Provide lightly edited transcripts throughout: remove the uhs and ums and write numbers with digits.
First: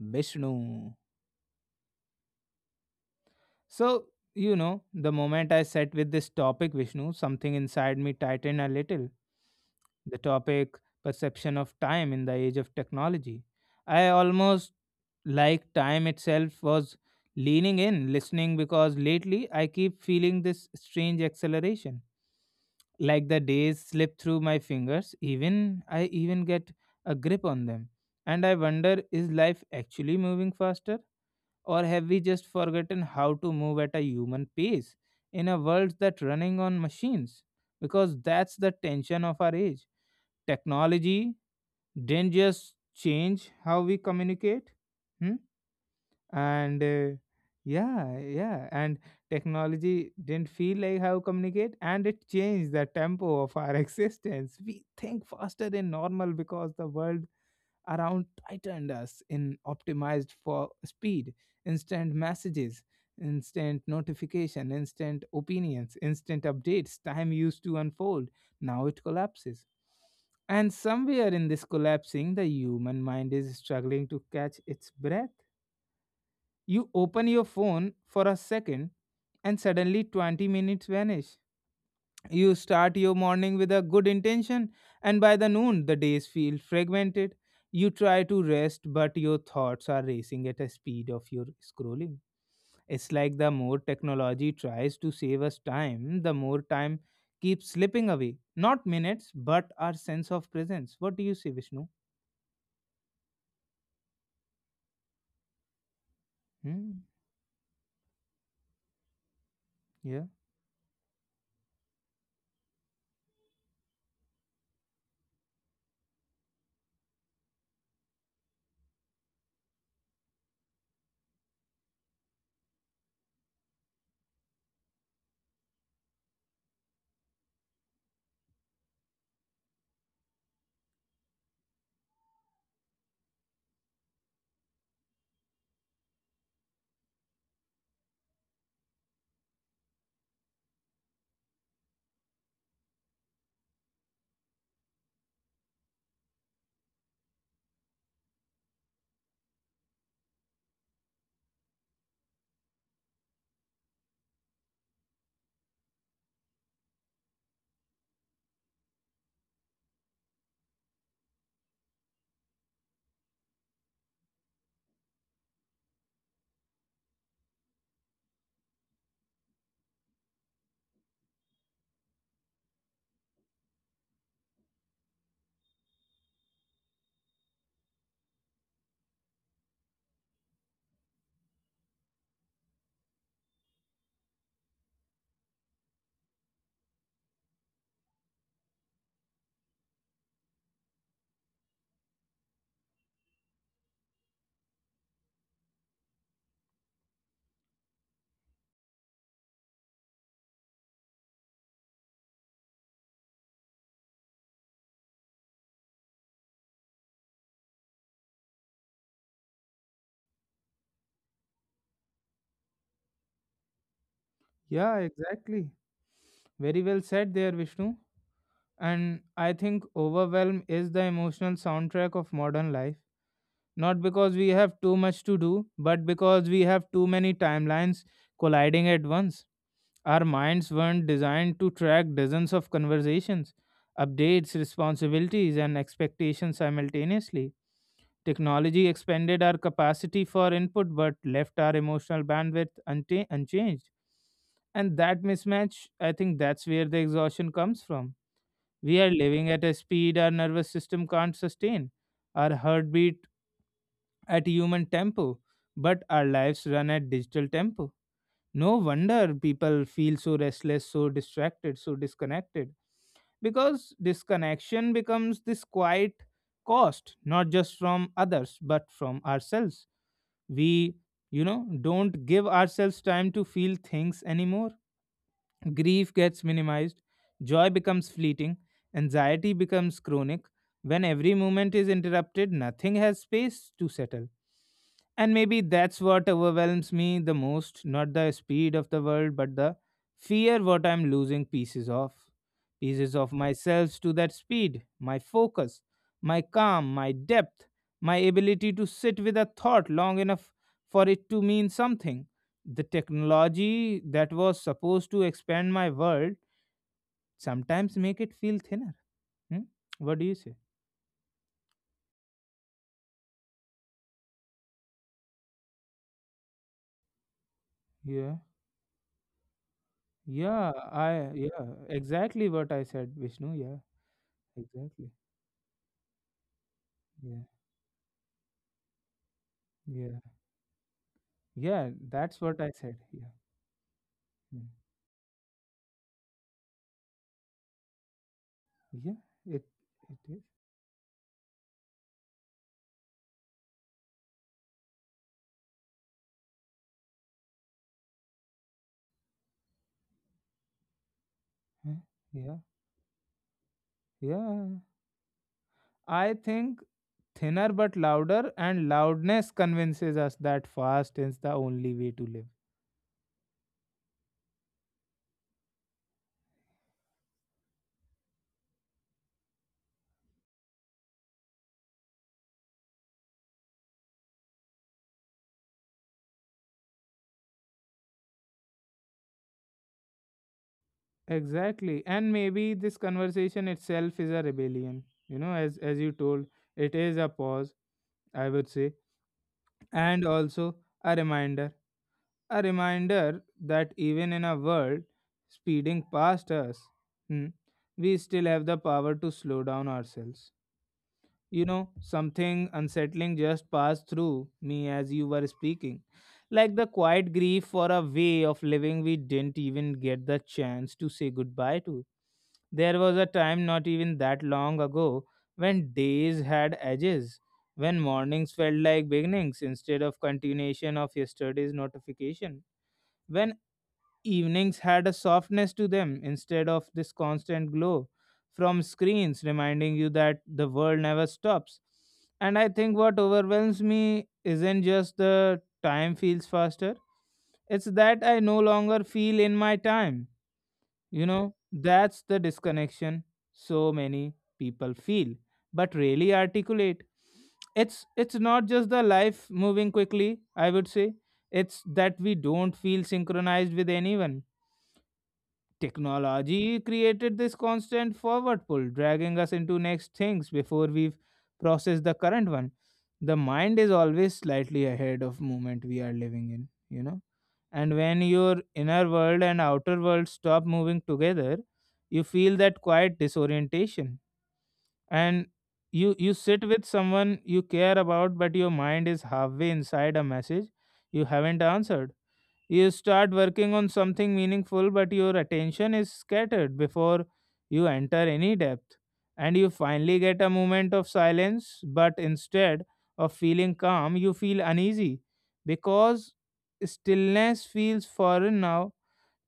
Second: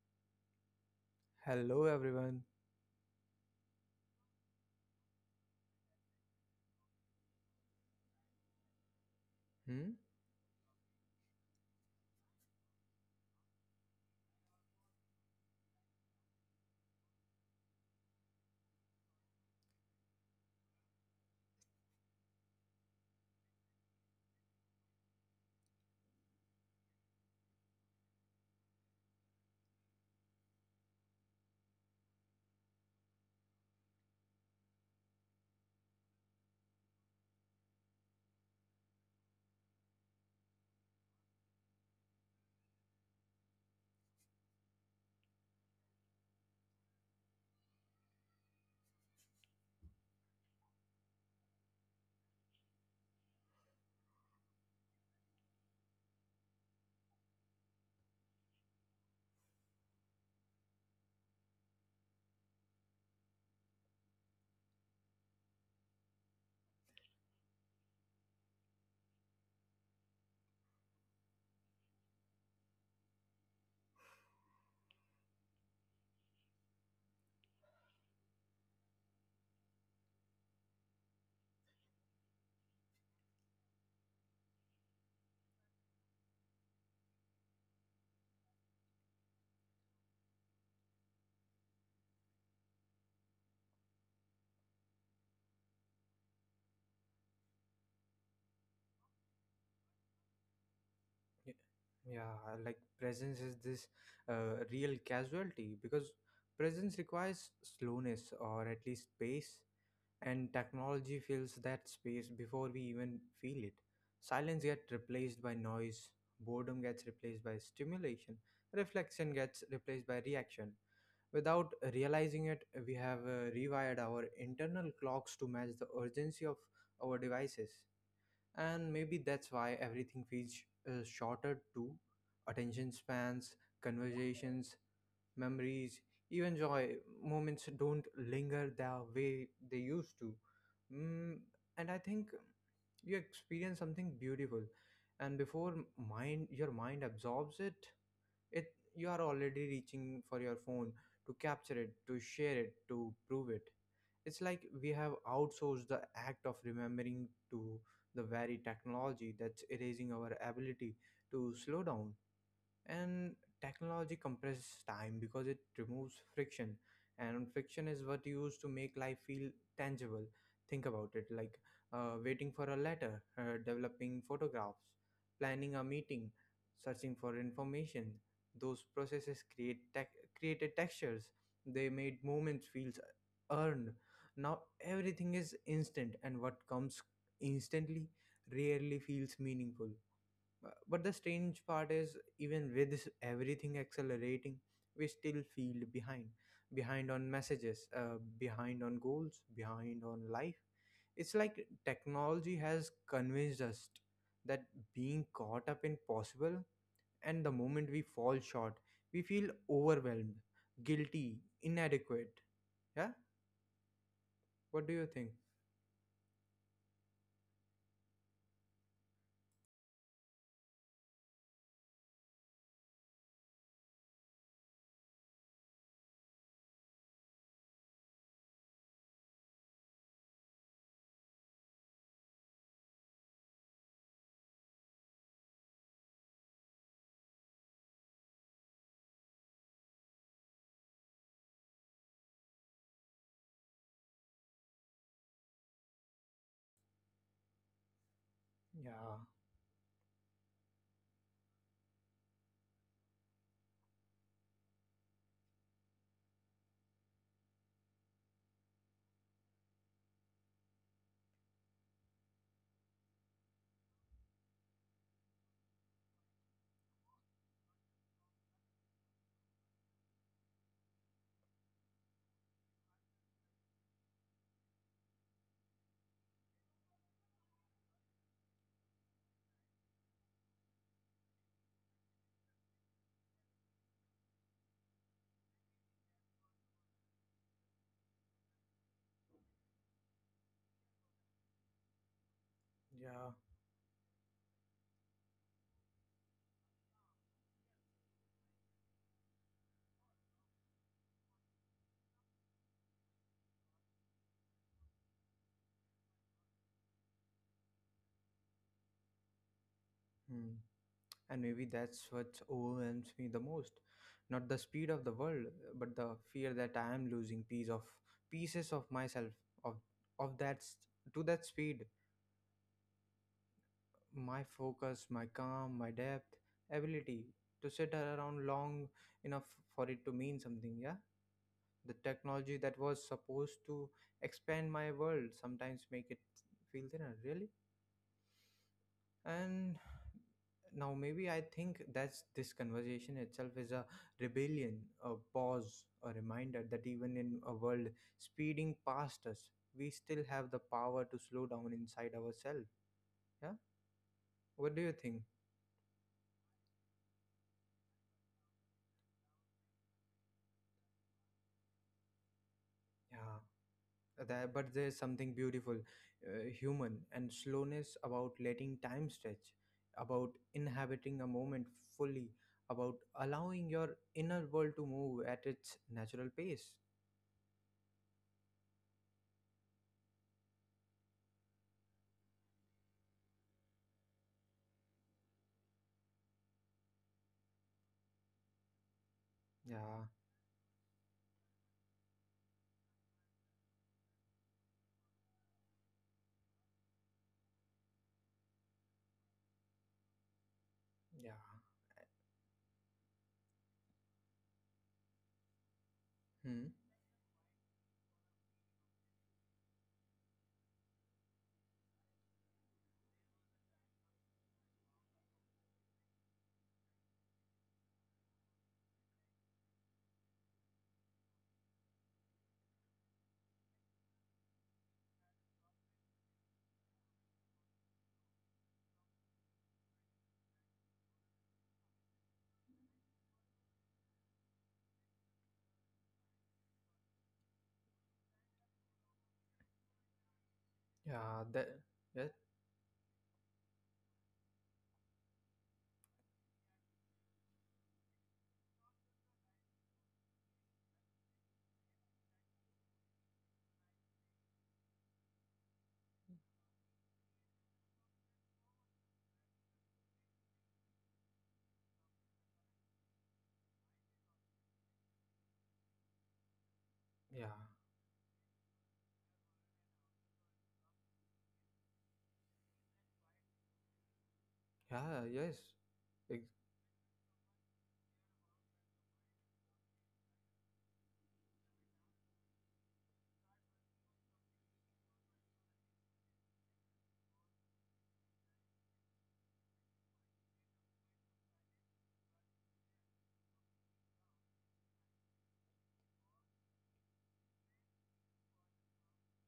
Vishnu. Hello, everyone. So, the moment I sat with this topic, Vishnu, something inside me tightened a little. Hmm? The topic, perception of time in the age of technology. I almost like time itself was leaning in, listening, because lately I keep feeling this strange acceleration like the days slip through my fingers even I even get a grip on them. And I wonder, is life actually moving faster, or have we just forgotten how to move at a human pace in a world that running on machines? Because that's the tension of our age. Technology didn't just change how we communicate. Hmm. and Yeah, yeah, and technology didn't feel like how communicate, and it changed the tempo of our existence. We think faster than normal because the world around tightened us in optimized for speed. Instant messages, instant notification, instant opinions, instant updates. Time used to unfold, now it collapses. And somewhere in this collapsing, the human mind is struggling to catch its breath. You open your phone for a second and suddenly 20 minutes vanish. You start your morning with a good intention, and by the noon, the days feel fragmented. You try to rest, but your thoughts are racing at a speed of your scrolling. It's like the more technology tries to save us time, the more time keeps slipping away. Not minutes, but our sense of presence. What do you say, Y- Vishnu? Yeah, like presence is this real casualty because presence Hmm. requires slowness or at least pace, Yeah. and technology fills that space before we even feel it. Silence gets replaced by noise, boredom gets replaced by stimulation, reflection gets replaced by reaction. Without realizing it, we have rewired our internal clocks to match the urgency of our devices. And maybe that's why everything feels shorter too: attention spans, conversations, memories, even joy. Moments don't linger the way they used to. mm, and I think you experience something beautiful, and before mind your mind absorbs it, you are already reaching for your phone, to capture it, to share it, to prove it. It's like we have outsourced the act of remembering to the very technology that's erasing our ability to slow down. And technology compresses time because it removes friction, and friction is what you use to make life feel tangible. Think about it, like, waiting for a letter, developing photographs, planning a meeting, searching for information. Those processes created textures. They made moments feels earned. Now everything is instant, and what comes instantly rarely feels meaningful. But the strange part is, even with this everything accelerating, we still feel behind. Behind on messages, behind on goals, behind on life. It's like technology has convinced us that being caught up in possible, and the moment we fall short, we feel overwhelmed, guilty, inadequate. Yeah? What do Yeah, you think? exactly. Very well said there, Vishnu. And I think overwhelm is the emotional soundtrack of modern life. Not because we have too much to do, but because we have too many timelines colliding at once. Our minds weren't designed to track dozens of conversations, updates, responsibilities, and expectations simultaneously. Technology expanded our capacity for input but left our emotional bandwidth unchanged. And that mismatch, I think that's where the exhaustion comes from. We are Yeah, living at a speed our nervous system can't sustain, our heartbeat at human tempo, but our lives run at digital tempo. No wonder people feel so restless, so distracted, so disconnected. Because disconnection becomes this quiet cost, not just from others, but from ourselves. We don't give ourselves time to feel things anymore. Grief gets minimized, joy becomes fleeting, anxiety becomes chronic. When every moment is interrupted, nothing has space to settle. And maybe that's what overwhelms me the most, not the speed of the world, but the fear what I'm losing pieces of. Pieces of yeah. myself to that speed, my focus, my calm, my depth, my ability to sit with a thought long enough for it to mean something. The technology that was supposed to expand my world sometimes make it feel thinner. Hmm? What do you Hmm. say? And maybe that's what overwhelms me the most. Not the speed of the world, but the fear that I am losing Yeah. pieces of myself, of of that Yeah, s- to I that yeah, speed. exactly what I said, Vishnu. Yeah, My focus, exactly. my calm, my depth, ability Yeah, to sit around long enough for it to yeah, mean something, yeah? yeah. The That's technology what I that said. was Yeah, supposed to mm, expand my world sometimes make it feel thinner, really? yeah. It And it is. now maybe I think that's — this conversation itself is a rebellion, a pause, a reminder that even in a world speeding past us, we still have the power to slow down Huh, inside yeah, ourselves. Yeah, what yeah. do you think? I think thinner but louder, and loudness convinces us that fast is the only way to live. Yeah, that, but there's something beautiful, human and slowness about letting time stretch, about inhabiting a moment fully, about allowing your inner world to move at its natural pace. Exactly, and maybe this conversation itself is a rebellion. You know, as you told, it is a pause. I would say, Yeah. and also a reminder, a reminder that even in a world speeding past us, hmm, we still have the power to slow down ourselves. Yeah. You know, something unsettling just passed through me as you were speaking. Hmm. Like the quiet grief for a way of living we didn't even get the chance to say goodbye to. There was a time not even that long ago when days had edges, when mornings felt like beginnings instead of continuation of yesterday's notification, when evenings had a softness to them instead of this constant glow from screens, reminding you that the world never stops. And I think what overwhelms me isn't just the time feels faster, it's that I no longer feel in my time. You Yeah. know, That. that's That. the disconnection so many people feel, but really articulate. It's not just the life moving quickly, I would say. It's that we don't feel synchronized with anyone. Technology created this constant forward pull, dragging us into next things before we've processed the current one. The mind is always slightly ahead of moment we are living in, you know. Yeah. And when your inner world and outer world stop moving together, you feel that quiet disorientation. Yeah. And Yes. you Ex- sit with someone you care about, but your mind is halfway inside a message you haven't answered. You start working on something meaningful, but your attention is scattered before you enter any depth. And you finally get a moment of silence, but instead of feeling calm, you feel uneasy because stillness feels foreign now.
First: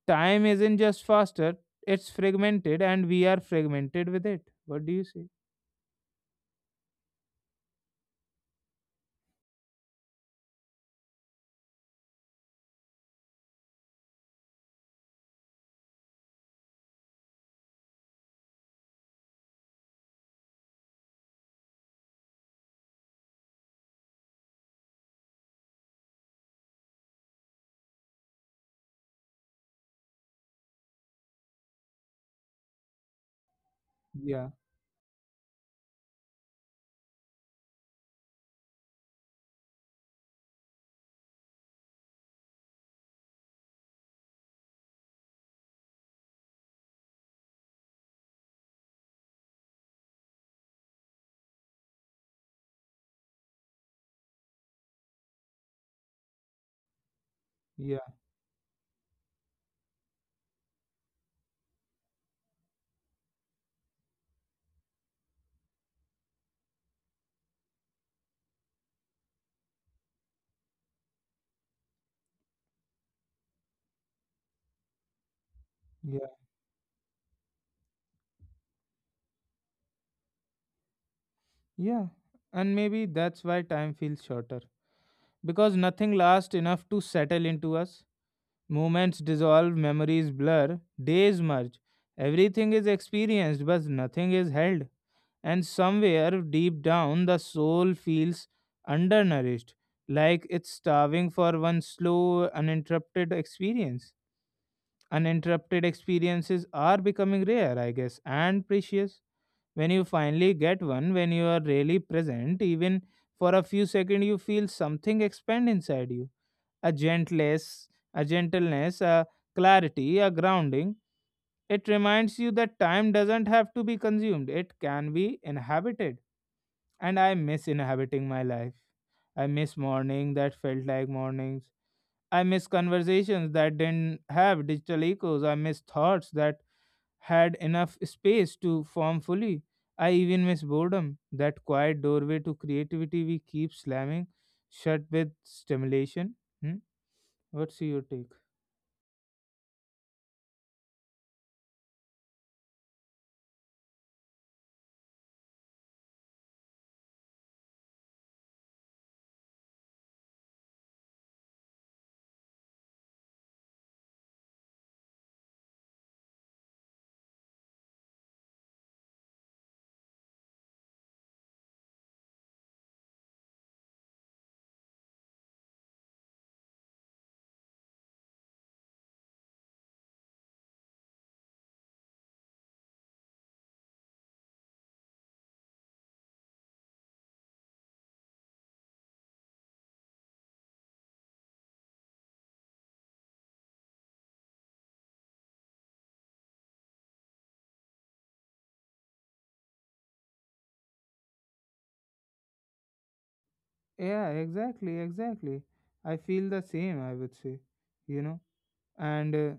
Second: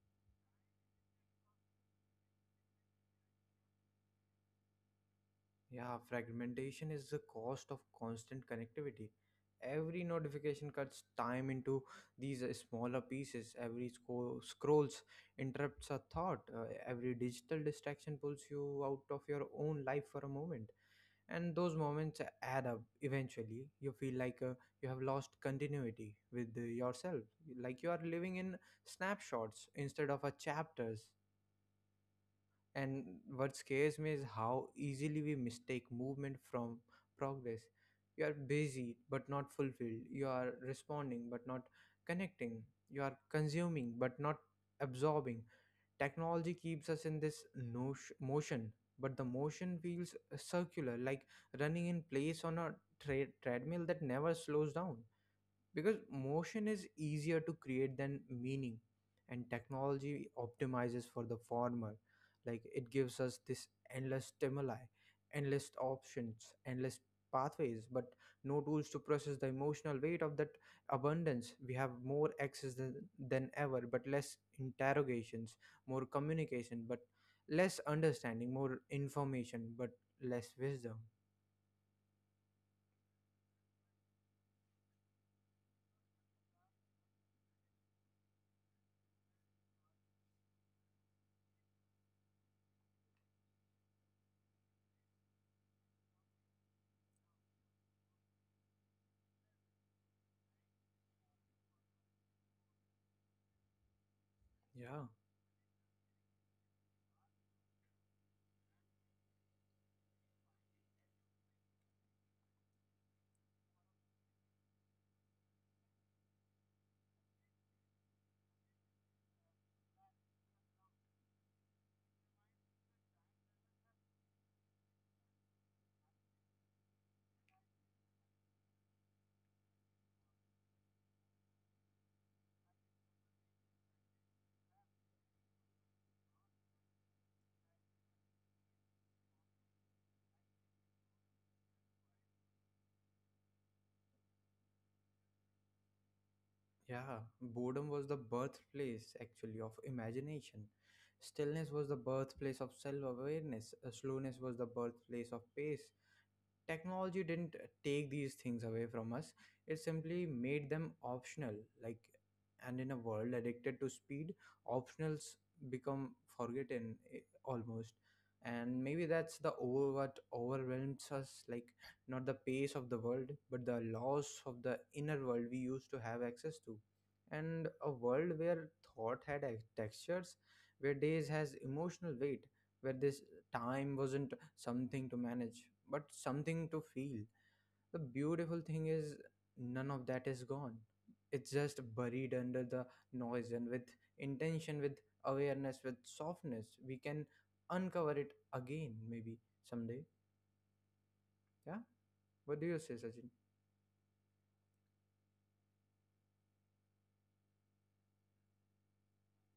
Time isn't just faster, it's fragmented, and we are fragmented with it. What do you say? Yeah. Fragmentation is the cost of constant connectivity. Every notification cuts time into these smaller pieces. Every scrolls interrupts a thought. Every digital distraction pulls you out of your own life for a moment. And those moments add up. Eventually, you feel like you have lost continuity with yourself. Like you are living in snapshots instead of a chapters. And what scares me is Yeah, how easily we mistake movement from progress. You are busy but not fulfilled. You are responding but not connecting. You are consuming but not absorbing. Technology keeps us in this motion, but the motion feels circular, like running in place on a treadmill that never slows down, because motion is easier to create yeah, than meaning. And technology optimizes for the former. Like, it gives us this endless stimuli, endless options, endless pathways, but no tools to process the emotional weight of that abundance. We have more access than ever, but less interrogations, more yeah, communication but less understanding, more information but less wisdom. yeah. And maybe that's why time feels shorter because nothing lasts enough to settle into us. Moments dissolve, memories blur, days merge. Everything is experienced, but nothing is held. And somewhere deep down, the soul feels undernourished, like it's starving for one slow, uninterrupted experience. Yeah. Uninterrupted experiences are becoming rare, I guess, and precious. When you finally get one, when you are really present, even for a few seconds, you feel something expand inside you, a gentleness, a clarity, a grounding. It reminds you that time doesn't have to be consumed; it can be inhabited. And I miss inhabiting my life. I miss morning that felt like mornings. I miss conversations that didn't have digital echoes. I miss thoughts that had enough space to form fully. I even miss boredom, that quiet doorway to creativity we keep slamming shut with stimulation. Hmm? Yeah, What's boredom your was the take? birthplace actually of imagination. Stillness was the birthplace of self awareness. Slowness was the birthplace of pace. Technology didn't take these things away from us, it simply made them optional. Like, and in a world addicted to speed, optionals become forgotten, almost. And maybe that's the over what overwhelms us, like not the pace of the world but the loss of the inner world we used to have access to. And a world where thought had textures, where days has emotional weight, where this time wasn't something to manage, but something to feel. The beautiful thing is, none of that is gone. It's just buried under the noise, and with intention, with awareness, with softness, we can uncover it again, maybe someday. Yeah, what do you say, Sachin? Yeah, exactly, exactly. I feel the same, I would say, you know. And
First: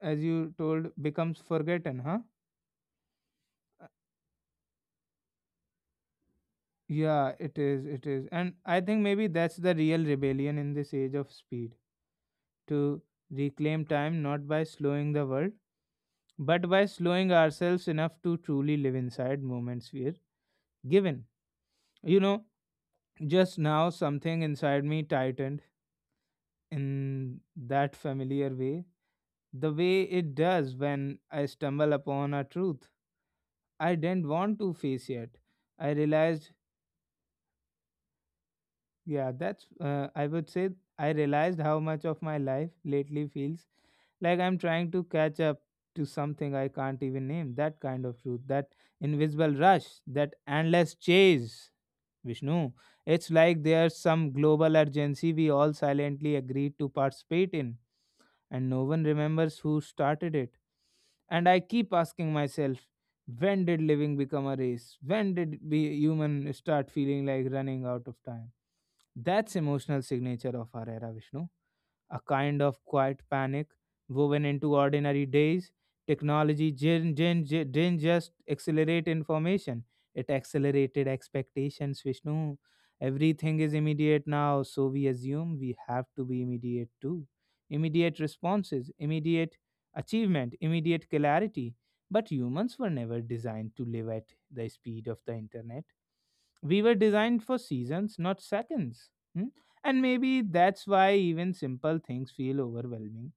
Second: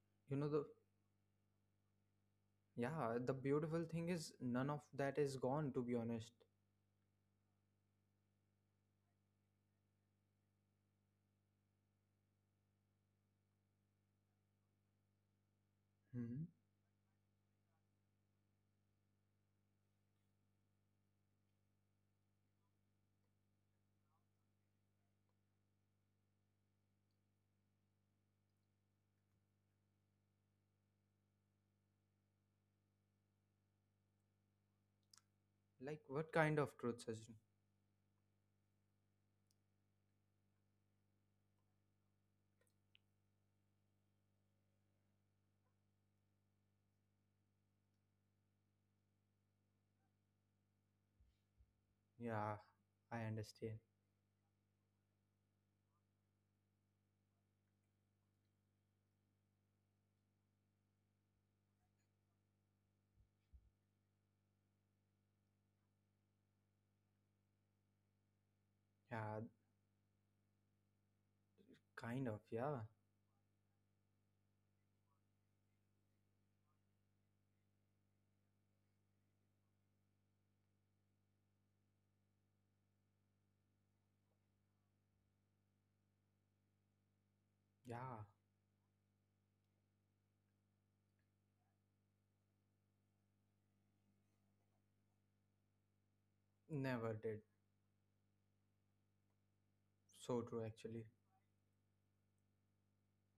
As You know, you told, becomes forgotten, huh? The beautiful Uh, thing is, none of that is gone, to be honest. Yeah, it is, it is. And I think maybe that's the real rebellion in this age of speed, to reclaim time not by slowing the world, Hmm. but by slowing ourselves enough to truly live inside moments we're given. You know, just now something inside me tightened in that familiar way, the way it does when I stumble upon a truth I didn't want to face yet. I Like, what realized, kind of truth, Sachin? yeah, that's, I would say, I realized how much of my life lately feels like I'm trying to catch up to something I can't even name. That kind of truth, that invisible rush, that endless chase, Yeah, Vishnu. I It's like understand. there's some global urgency we all silently agreed to participate in, and no one remembers who started it. And I keep asking myself, when did living become a race? When did we human start feeling like running out of time? Yeah, That's emotional signature of our era, Vishnu, a kind of, kind yeah. of quiet panic woven into ordinary days. Technology didn't just accelerate information, it accelerated expectations, Vishnu. Everything is immediate now, so we assume we have to be immediate too. Immediate Yeah, responses, immediate achievement, immediate clarity. But humans were never designed to live at the speed of the internet. We were never did. designed for seasons, not seconds. Hmm. And So maybe true, that's actually. why even simple things feel overwhelming.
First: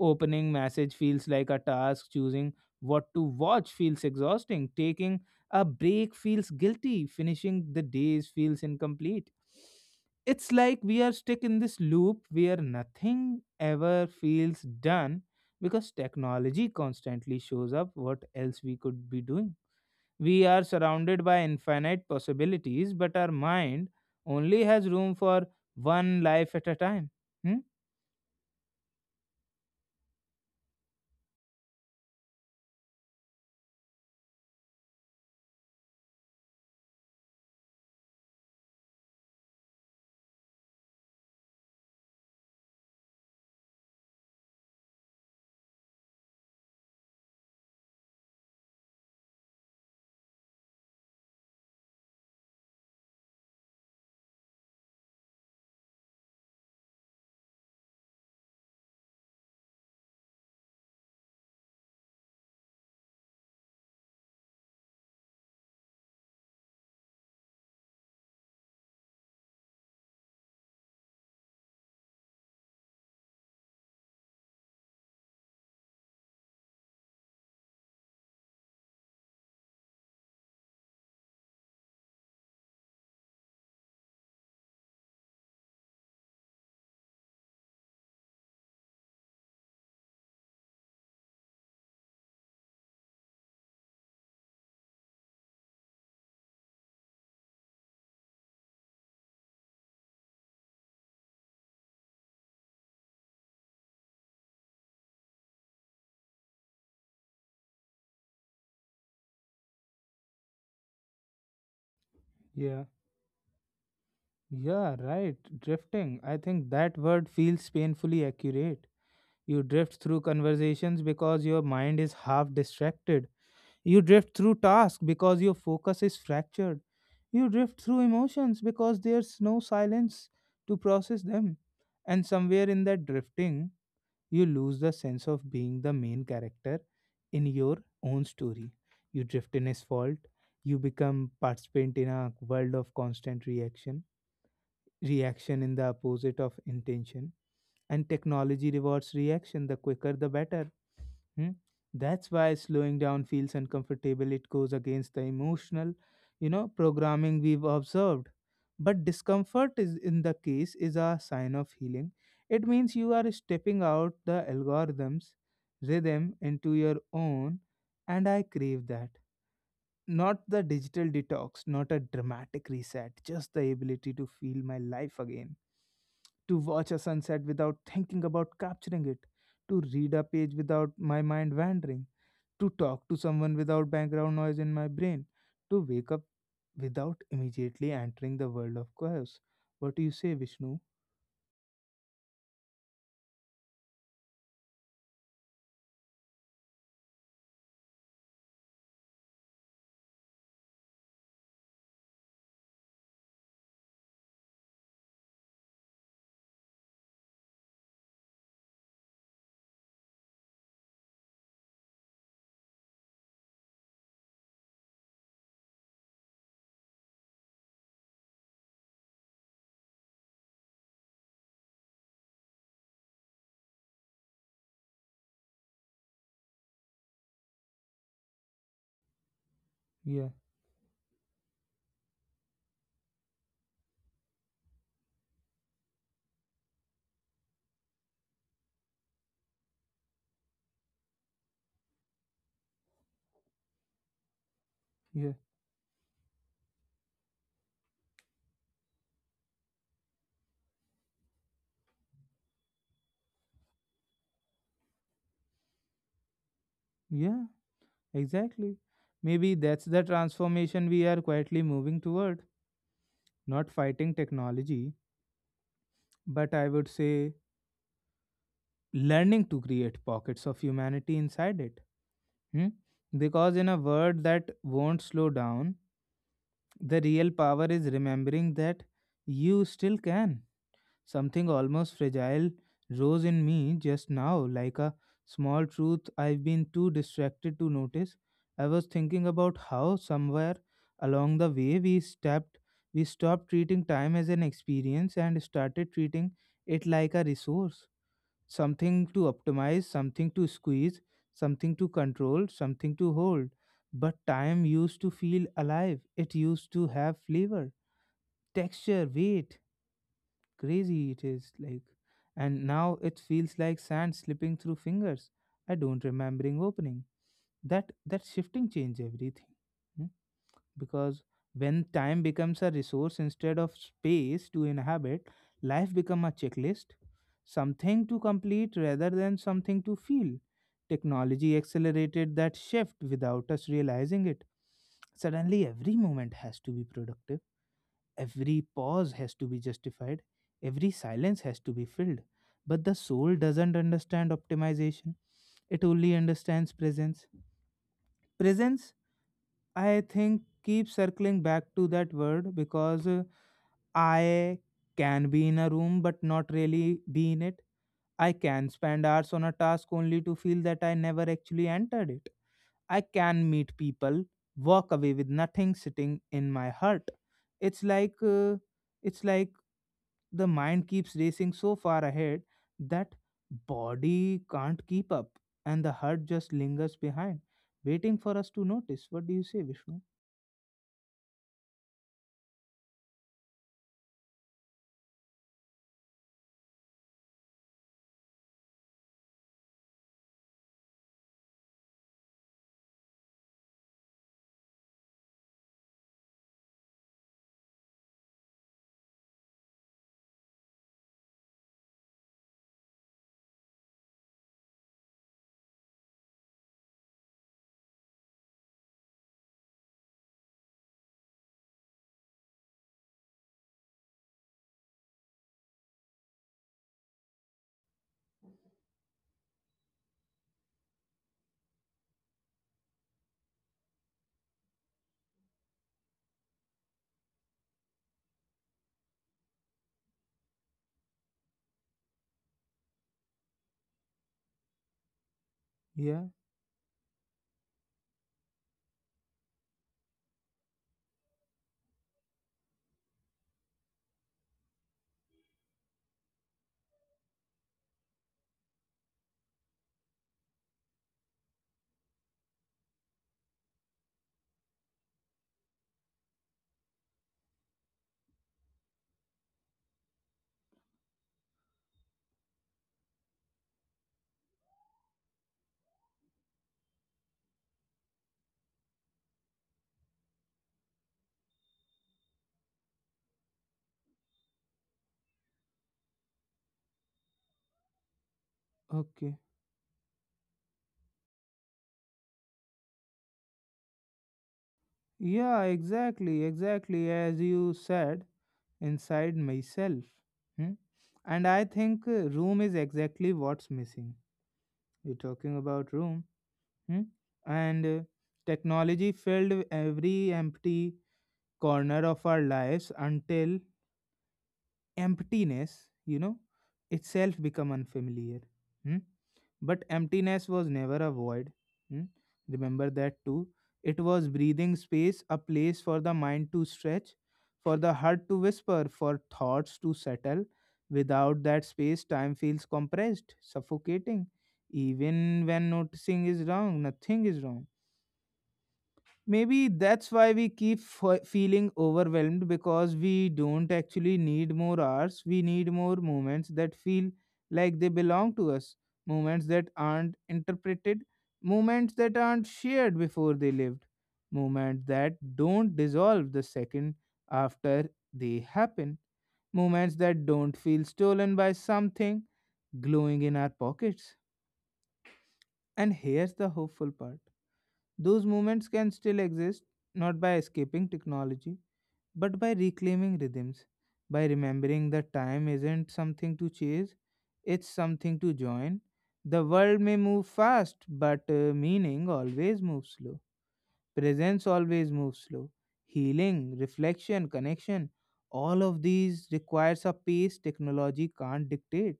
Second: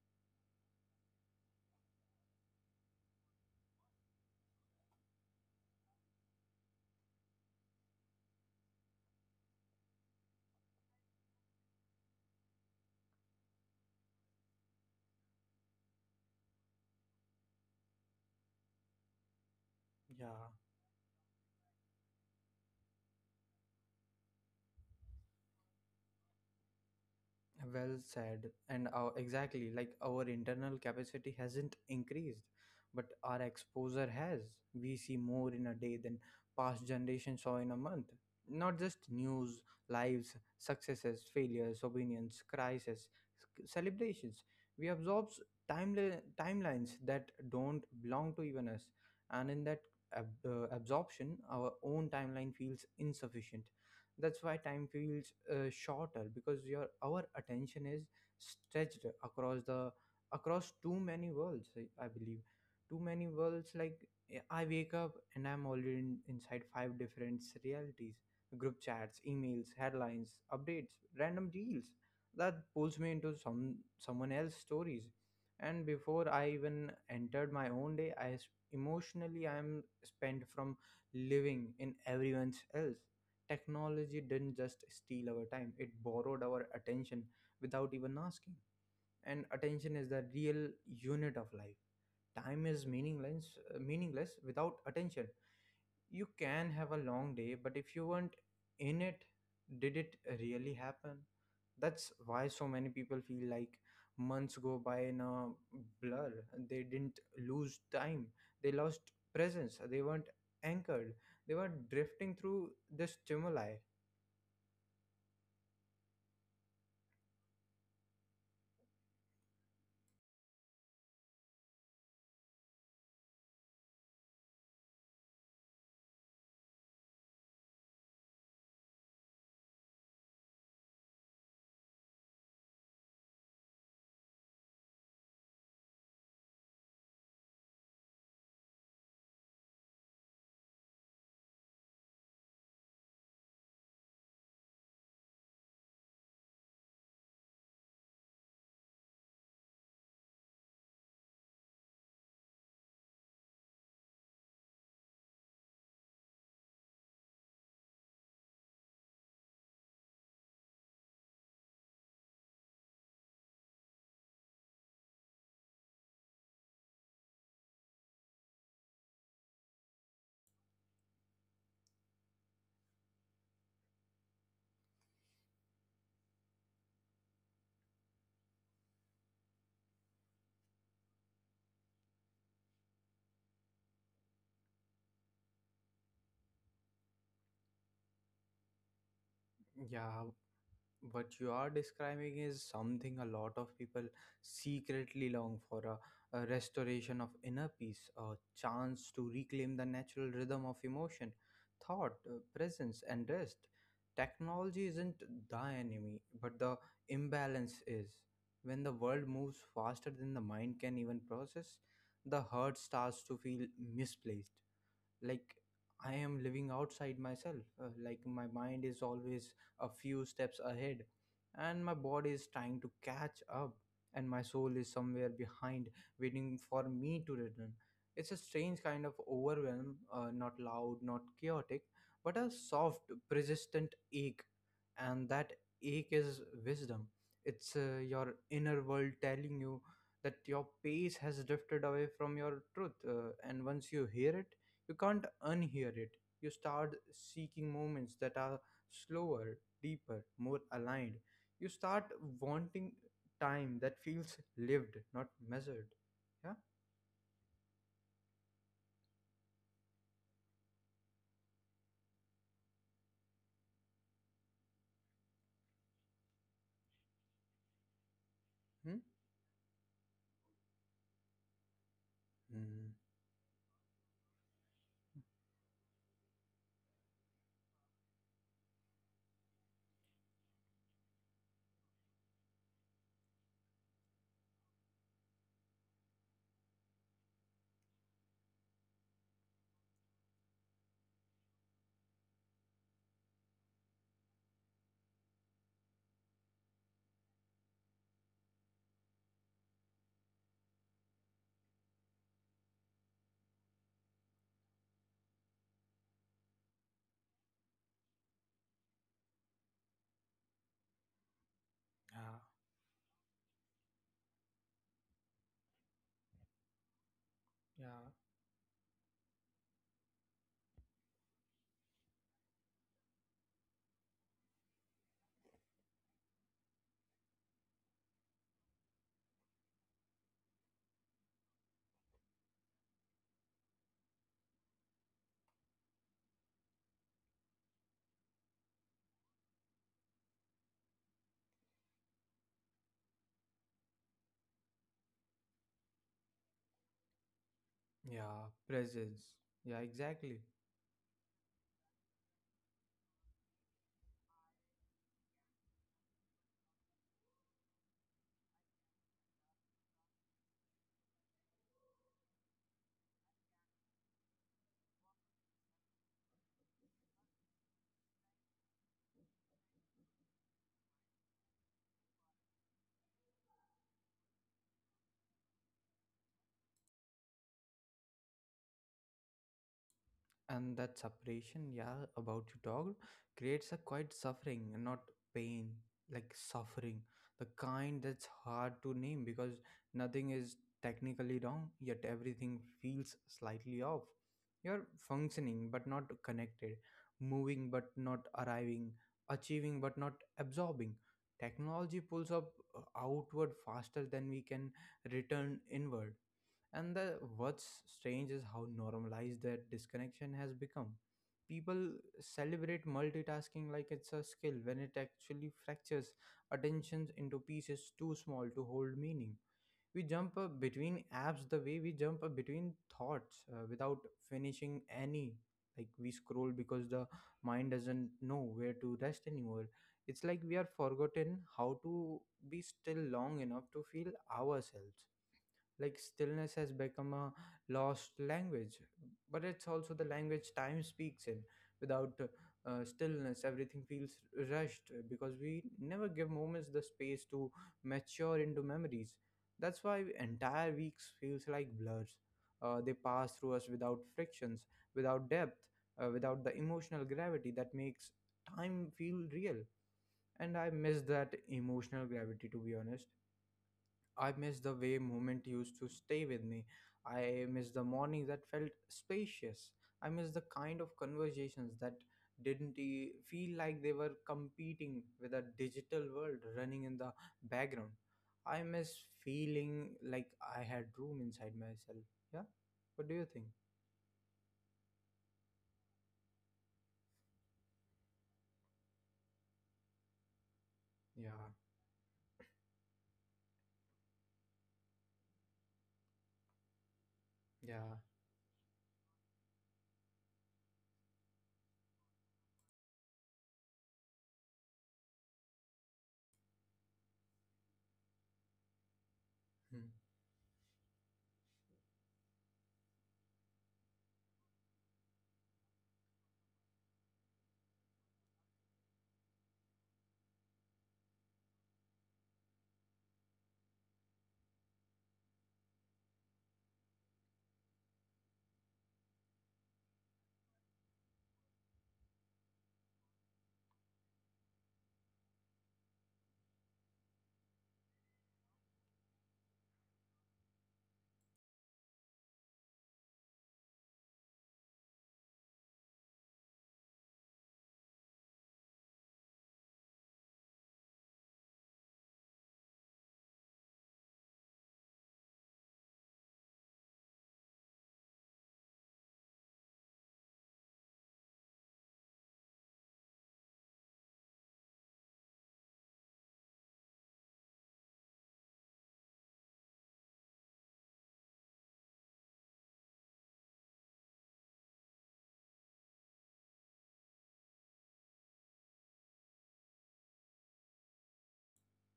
Opening message feels like a task, choosing what to watch feels exhausting, taking a break feels guilty, finishing the days feels incomplete. It's like we are stuck in this loop where nothing ever feels done because technology constantly shows up what else we could be doing. We Yeah, are surrounded by infinite possibilities, but our mind only has room for one life at a time. Hmm? well said. Exactly, like our internal capacity hasn't increased, but our exposure has. We see more in a day than past generations saw in a month. Not just news, lives, successes, failures, opinions, crises, celebrations. We absorb timelines that don't belong to even us, and in that absorption, our own timeline feels insufficient. That's why time feels shorter, because your our attention is stretched across too many worlds, I believe. Too many worlds, like, I wake up and I'm already inside five different realities: group chats, emails, headlines, updates, random deals that pulls me into someone else's stories. And before I even entered my own day, emotionally I am spent from living in everyone's else. Technology didn't just steal our time, it borrowed our attention without even asking. And attention is the real unit of life. Time is meaningless, meaningless without attention. You can have a long day, but if you weren't in it, did it really happen? That's why so many people feel like months go by in a blur. They didn't lose time, they lost presence. They weren't anchored, they were drifting through Yeah. the stimuli. Yeah, right. Drifting. I think that word feels painfully accurate. You drift through conversations because your mind is half distracted. You drift through tasks because your focus is fractured. You drift through emotions because there's no silence to process them. And somewhere in that drifting, you lose the sense of being the main character in your own story. You drift in asphalt, you become participant in a world of constant reaction, reaction in the opposite of intention. And technology rewards reaction, the quicker the better. Hmm? That's why slowing down feels uncomfortable. It goes against the emotional, programming we've observed. But discomfort is in the case is a sign of healing. It means you are stepping out the algorithm's rhythm into your own, and I crave that. Not the digital detox, not a dramatic reset, just the ability to feel my life again. To watch a sunset without thinking about capturing it. To read a page without my mind wandering. To talk to someone without background noise in my brain. To wake up without immediately entering the world of chaos. What do you Yeah, say, Vishnu? what you are describing is something a lot of people secretly long for, a restoration of inner peace, a chance to reclaim the natural rhythm of emotion, thought, presence, and rest. Technology isn't the enemy, but the imbalance is. When the world moves faster than the mind can even process, the heart starts to feel misplaced, like I am living outside myself, like my mind is always a few steps ahead, and my body is trying to catch up, and my soul is somewhere behind, waiting for me to return. It's a strange kind of overwhelm, Yeah, not loud, not chaotic, but a soft persistent ache. And that ache is wisdom. It's your inner world telling you that your pace has drifted away from your truth. And once you hear it, you can't yeah, unhear it. You start seeking moments that are slower, deeper, more aligned. You start wanting time that feels lived, not measured. Yeah? yeah, exactly. Maybe that's the transformation we are quietly moving toward. Not fighting technology, but I would say Hmm? learning to create pockets of humanity inside it. Hmm? Hmm. Because, in a world that won't slow down, the real power is remembering that you still can. Something almost fragile rose in me just now, like a small truth I've been too distracted to notice. I was thinking about how somewhere along the way we stopped treating time as an experience and started treating it like a resource, something to optimize, something to squeeze, something to control, something to hold. But time used to feel alive, it used to have flavor, texture, weight. Crazy it is like. Yeah. And now it feels like sand slipping through fingers. I don't remembering opening. That Yeah. that shifting change everything. Hmm? Because when time becomes a resource instead of space to inhabit, life become a checklist, something to complete rather than something to feel. Technology accelerated that shift without us realizing it. Suddenly every moment has to be productive, every pause has to be justified, every silence has to be filled, but the soul doesn't understand optimization, it only understands presence. Yeah. Presence. Presence. Yeah, I think exactly. keep circling back to that word because I can be in a room but not really be in it. I can spend hours on a task only to feel that I never actually entered it. I can meet people, walk away with nothing sitting in my heart. It's like uh, it's like the mind keeps racing so far ahead that body can't keep up, and the heart just lingers behind waiting for us to notice. What do you say, Vishnu? And that separation, yeah, about you talked creates a quite suffering, and not pain, like suffering, the kind that's hard to name, because nothing is technically wrong, yet everything feels slightly off. You're functioning but not connected, moving but not arriving, achieving but not absorbing. Technology pulls up uh, outward faster than we can return inward. And the What's strange is how normalized that disconnection has become. People celebrate multitasking like it's a skill, when it actually fractures attention into pieces too small to hold meaning. We jump between apps the way we jump between thoughts, without finishing any. Like, we scroll because the mind doesn't know where to rest anymore. It's like we are forgotten how to be still long enough to feel ourselves, like Yeah, stillness has become a lost language. But it's also the language time speaks in. Without stillness, everything feels rushed, because we never give moments the space to mature into memories. That's why entire weeks feels like blurs. They pass through us without frictions, without depth, without the emotional gravity that makes time feel real. And I miss that emotional gravity, to be honest. I miss the way movement used to stay with me. I miss the morning that felt spacious. I miss the kind of conversations that didn't feel like they were competing with a digital world running in the background. I miss okay. feeling like I had room inside myself. Yeah. What do you think? Yeah, exactly, exactly, as you said, inside myself. Hmm? Yeah. And I think room is exactly what's missing. You're talking about room. Hmm? And Yeah. Technology filled every empty corner of our lives until emptiness, you know, itself become unfamiliar. Hmm? Hmm. But emptiness was never a void. Hmm? Remember that too. It was breathing space, a place for the mind to stretch, for the heart to whisper, for thoughts to settle. Without that space, time feels compressed, suffocating. Even when noticing is wrong, nothing is wrong. Maybe that's why we keep feeling overwhelmed, because we don't actually need more hours. We need more moments that feel like they belong to us, moments that aren't interpreted, moments that aren't shared before they lived, moments that don't dissolve the second after they happen, moments that don't feel stolen by something glowing in our pockets. And here's the hopeful part, those moments can still exist, not by escaping technology, but by reclaiming rhythms, by remembering that time isn't something to chase, it's something to join. The world may move fast, but meaning always moves slow. Presence always moves slow. Healing, reflection, connection, all of these requires a pace technology can't dictate.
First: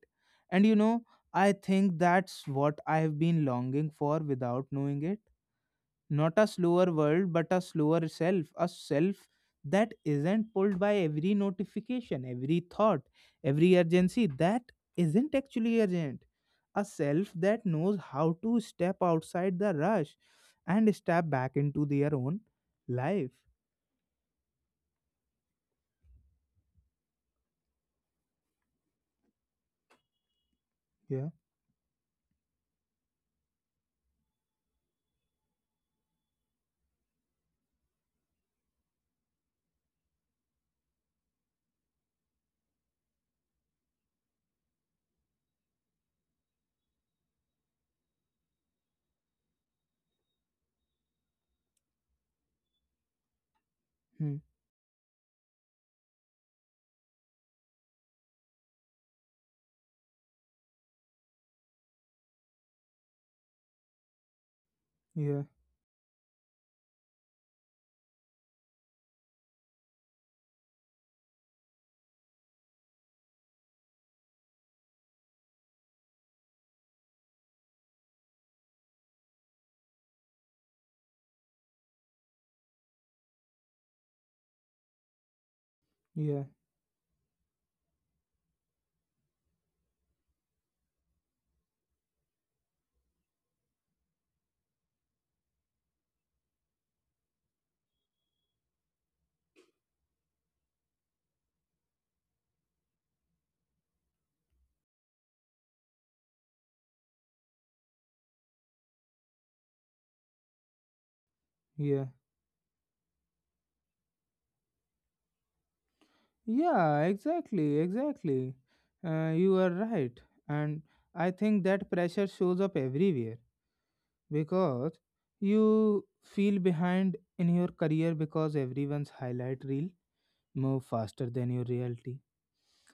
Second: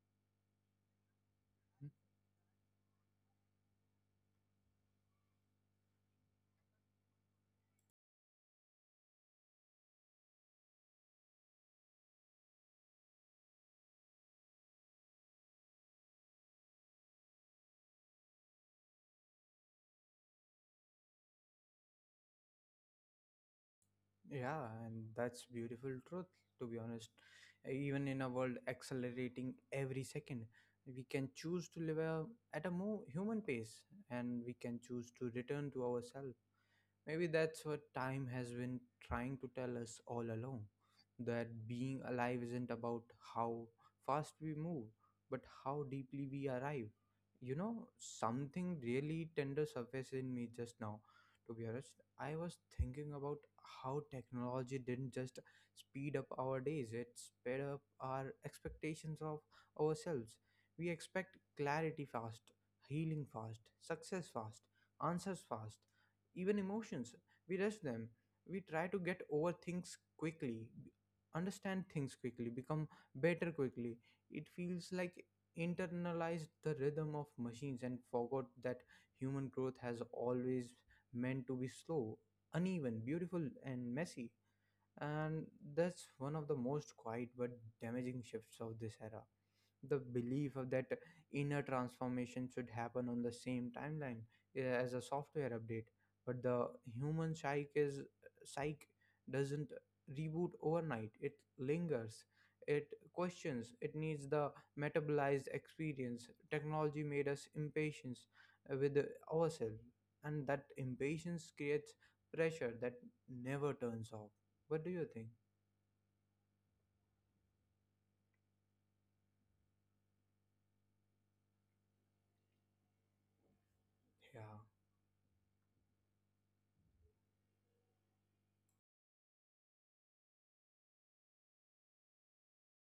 And you know, I think that's what I have been longing for without knowing it, not a slower world, but a slower self, a self that isn't pulled by every notification, every thought, every urgency that isn't actually urgent. A self that knows how to step outside the rush and step back into their own life. Yeah, and that's beautiful truth, to be honest. Even in a world accelerating every second, we Yeah. can choose to live at a more human pace, and we can choose to return to ourselves. Maybe that's what time has been trying to tell us all along, that being alive isn't about how fast we move, but how deeply we arrive. You know, something really tender surfaced in me just now. To be honest, I was thinking about how Hmm. technology didn't just speed up our days, it sped up our expectations of ourselves. We expect clarity fast, healing fast, success fast, Yeah. answers fast, even emotions. We rush them. We try to get over things quickly, understand things quickly, become better quickly. It feels like internalized the rhythm of machines and forgot that human growth has always meant to be slow, uneven, beautiful, and messy. And that's one Yeah. of the most quiet but damaging shifts of this era, the belief of that inner transformation should happen on the same timeline, as a software update. But the human psyche is, psyche doesn't reboot overnight. It lingers, it questions, it needs the metabolized experience. Technology made us impatient with ourselves, and that impatience creates Yeah. pressure that never turns off. What do you think? Yeah, exactly, exactly. You are right. And I think that pressure shows up everywhere, Yeah, because you feel behind in your career because everyone's highlight reel move faster than your reality.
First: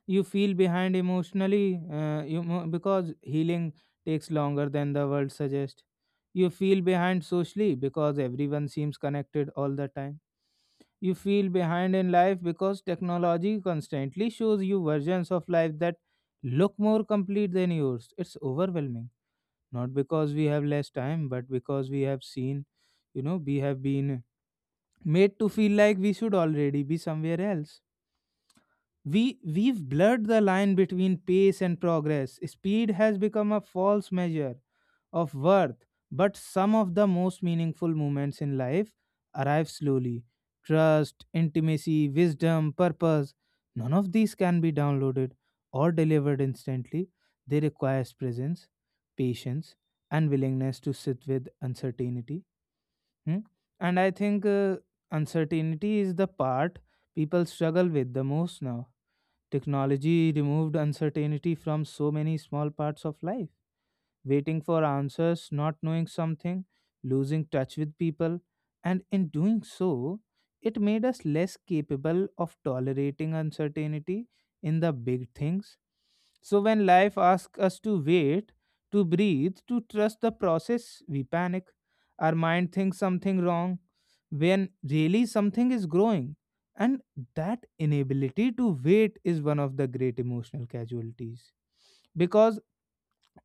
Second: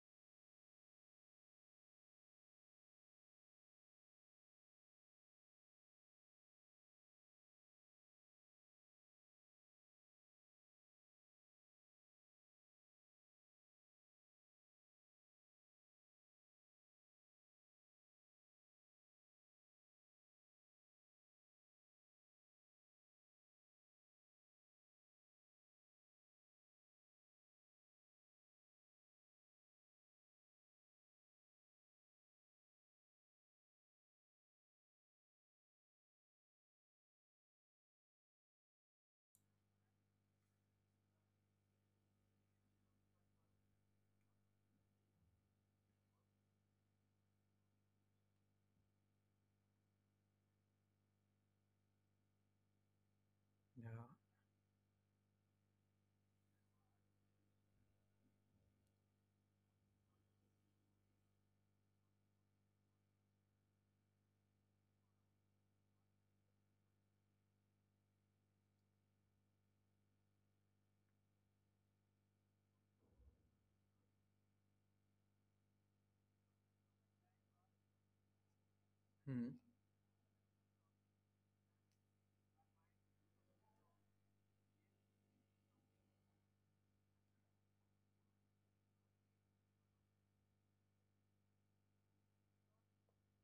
You feel behind emotionally, because healing takes longer than the world suggests. You feel behind socially because everyone seems connected all the time. You feel behind in life because technology constantly shows you versions of life that look more complete than yours. It's overwhelming, not because we have less time, but because we have seen you know we have been made to feel like we should already be somewhere else. We've blurred the line between pace and progress. Speed has become a false measure of worth, but some of the most meaningful moments in life arrive slowly. Trust, intimacy, wisdom, purpose, none of these can be downloaded or delivered instantly. They require presence, patience, and willingness to sit with uncertainty. Hmm? And yeah. I think uncertainty is the part people struggle with the most now. Technology removed uncertainty from so many small parts of life, waiting for answers, not knowing something, losing touch with people, and in doing so, it made us less capable of tolerating uncertainty in the big things. So, when life asks us to wait, to Hmm. breathe, to trust the process, we panic. Our mind thinks something wrong when really something is growing. And that inability to wait is one of the great emotional casualties, because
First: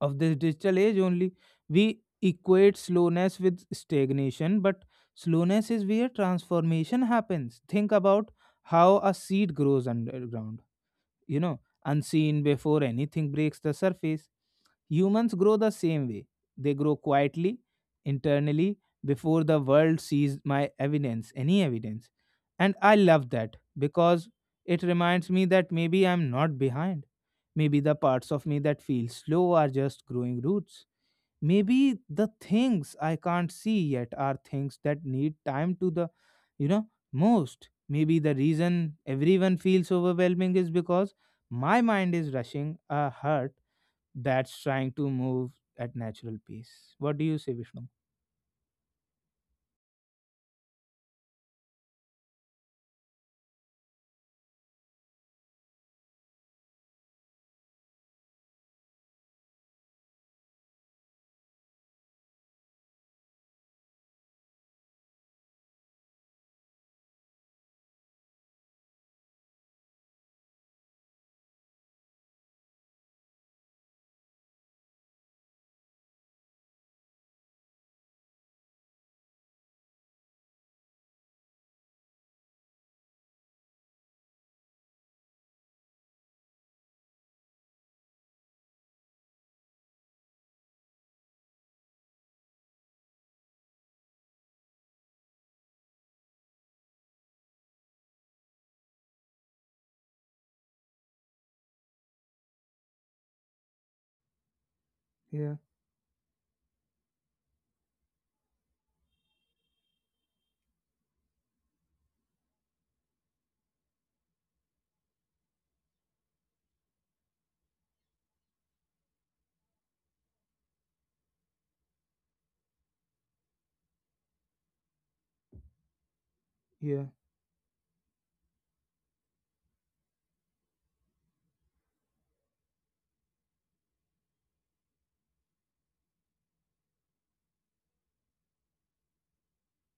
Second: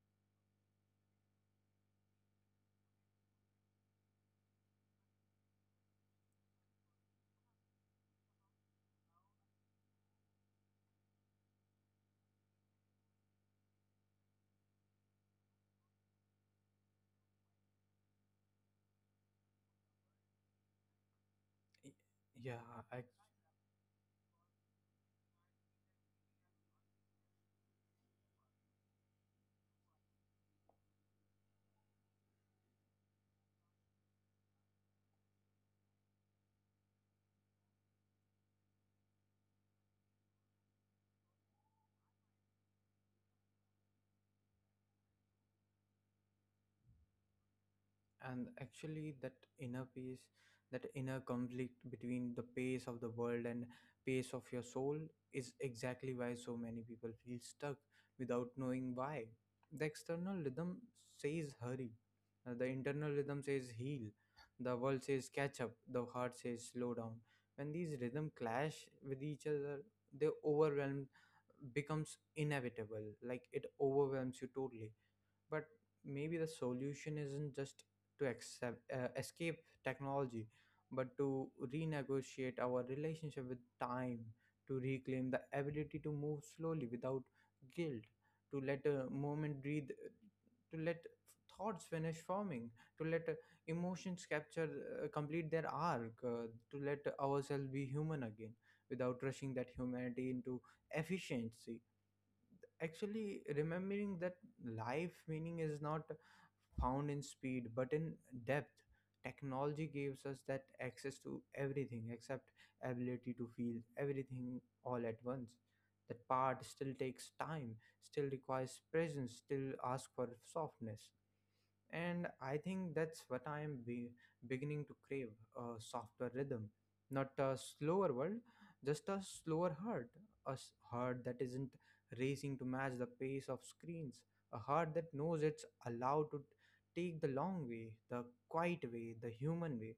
of this digital age only. We equate slowness with stagnation, but slowness is where transformation happens. Think about how a seed grows underground, you know, unseen before anything breaks the surface. Humans grow the same way. They grow quietly, internally, before the world sees my evidence, any evidence. Yeah. And I i love that because it reminds me that maybe I'm not behind. Maybe the parts of me that feel slow are just growing roots. Maybe the things I can't see yet are things that need time to the, you know, most. Maybe the reason everyone feels overwhelming is because my mind is rushing a heart that's trying to move at natural pace. What do you say, Vishnu? and actually that inner peace, that inner conflict between the pace of the world and pace of your soul is exactly why so many people feel stuck without knowing why. The external rhythm says hurry, the internal rhythm says heal. The world says catch up, the heart says slow down. When these rhythm clash with each other, they overwhelm, becomes inevitable. Like it overwhelms you totally. But maybe the solution isn't just to accept, escape technology, but to renegotiate our relationship with time. To reclaim the ability to move slowly without guilt, to let a moment breathe, to let thoughts finish forming, to let emotions capture, complete their arc, to let ourselves be human again without rushing that humanity into efficiency. Actually remembering that life Yeah, meaning is not found in speed but in depth. Technology gives us that access to everything except ability to feel everything all at once. That part still takes time, still requires presence, still asks for softness. And I think that's what beginning to crave, a softer rhythm, yeah, not a slower world, just a slower heart, a heart that isn't racing to match the pace of screens, a heart that knows it's allowed to take the long way, the quiet way, the human way.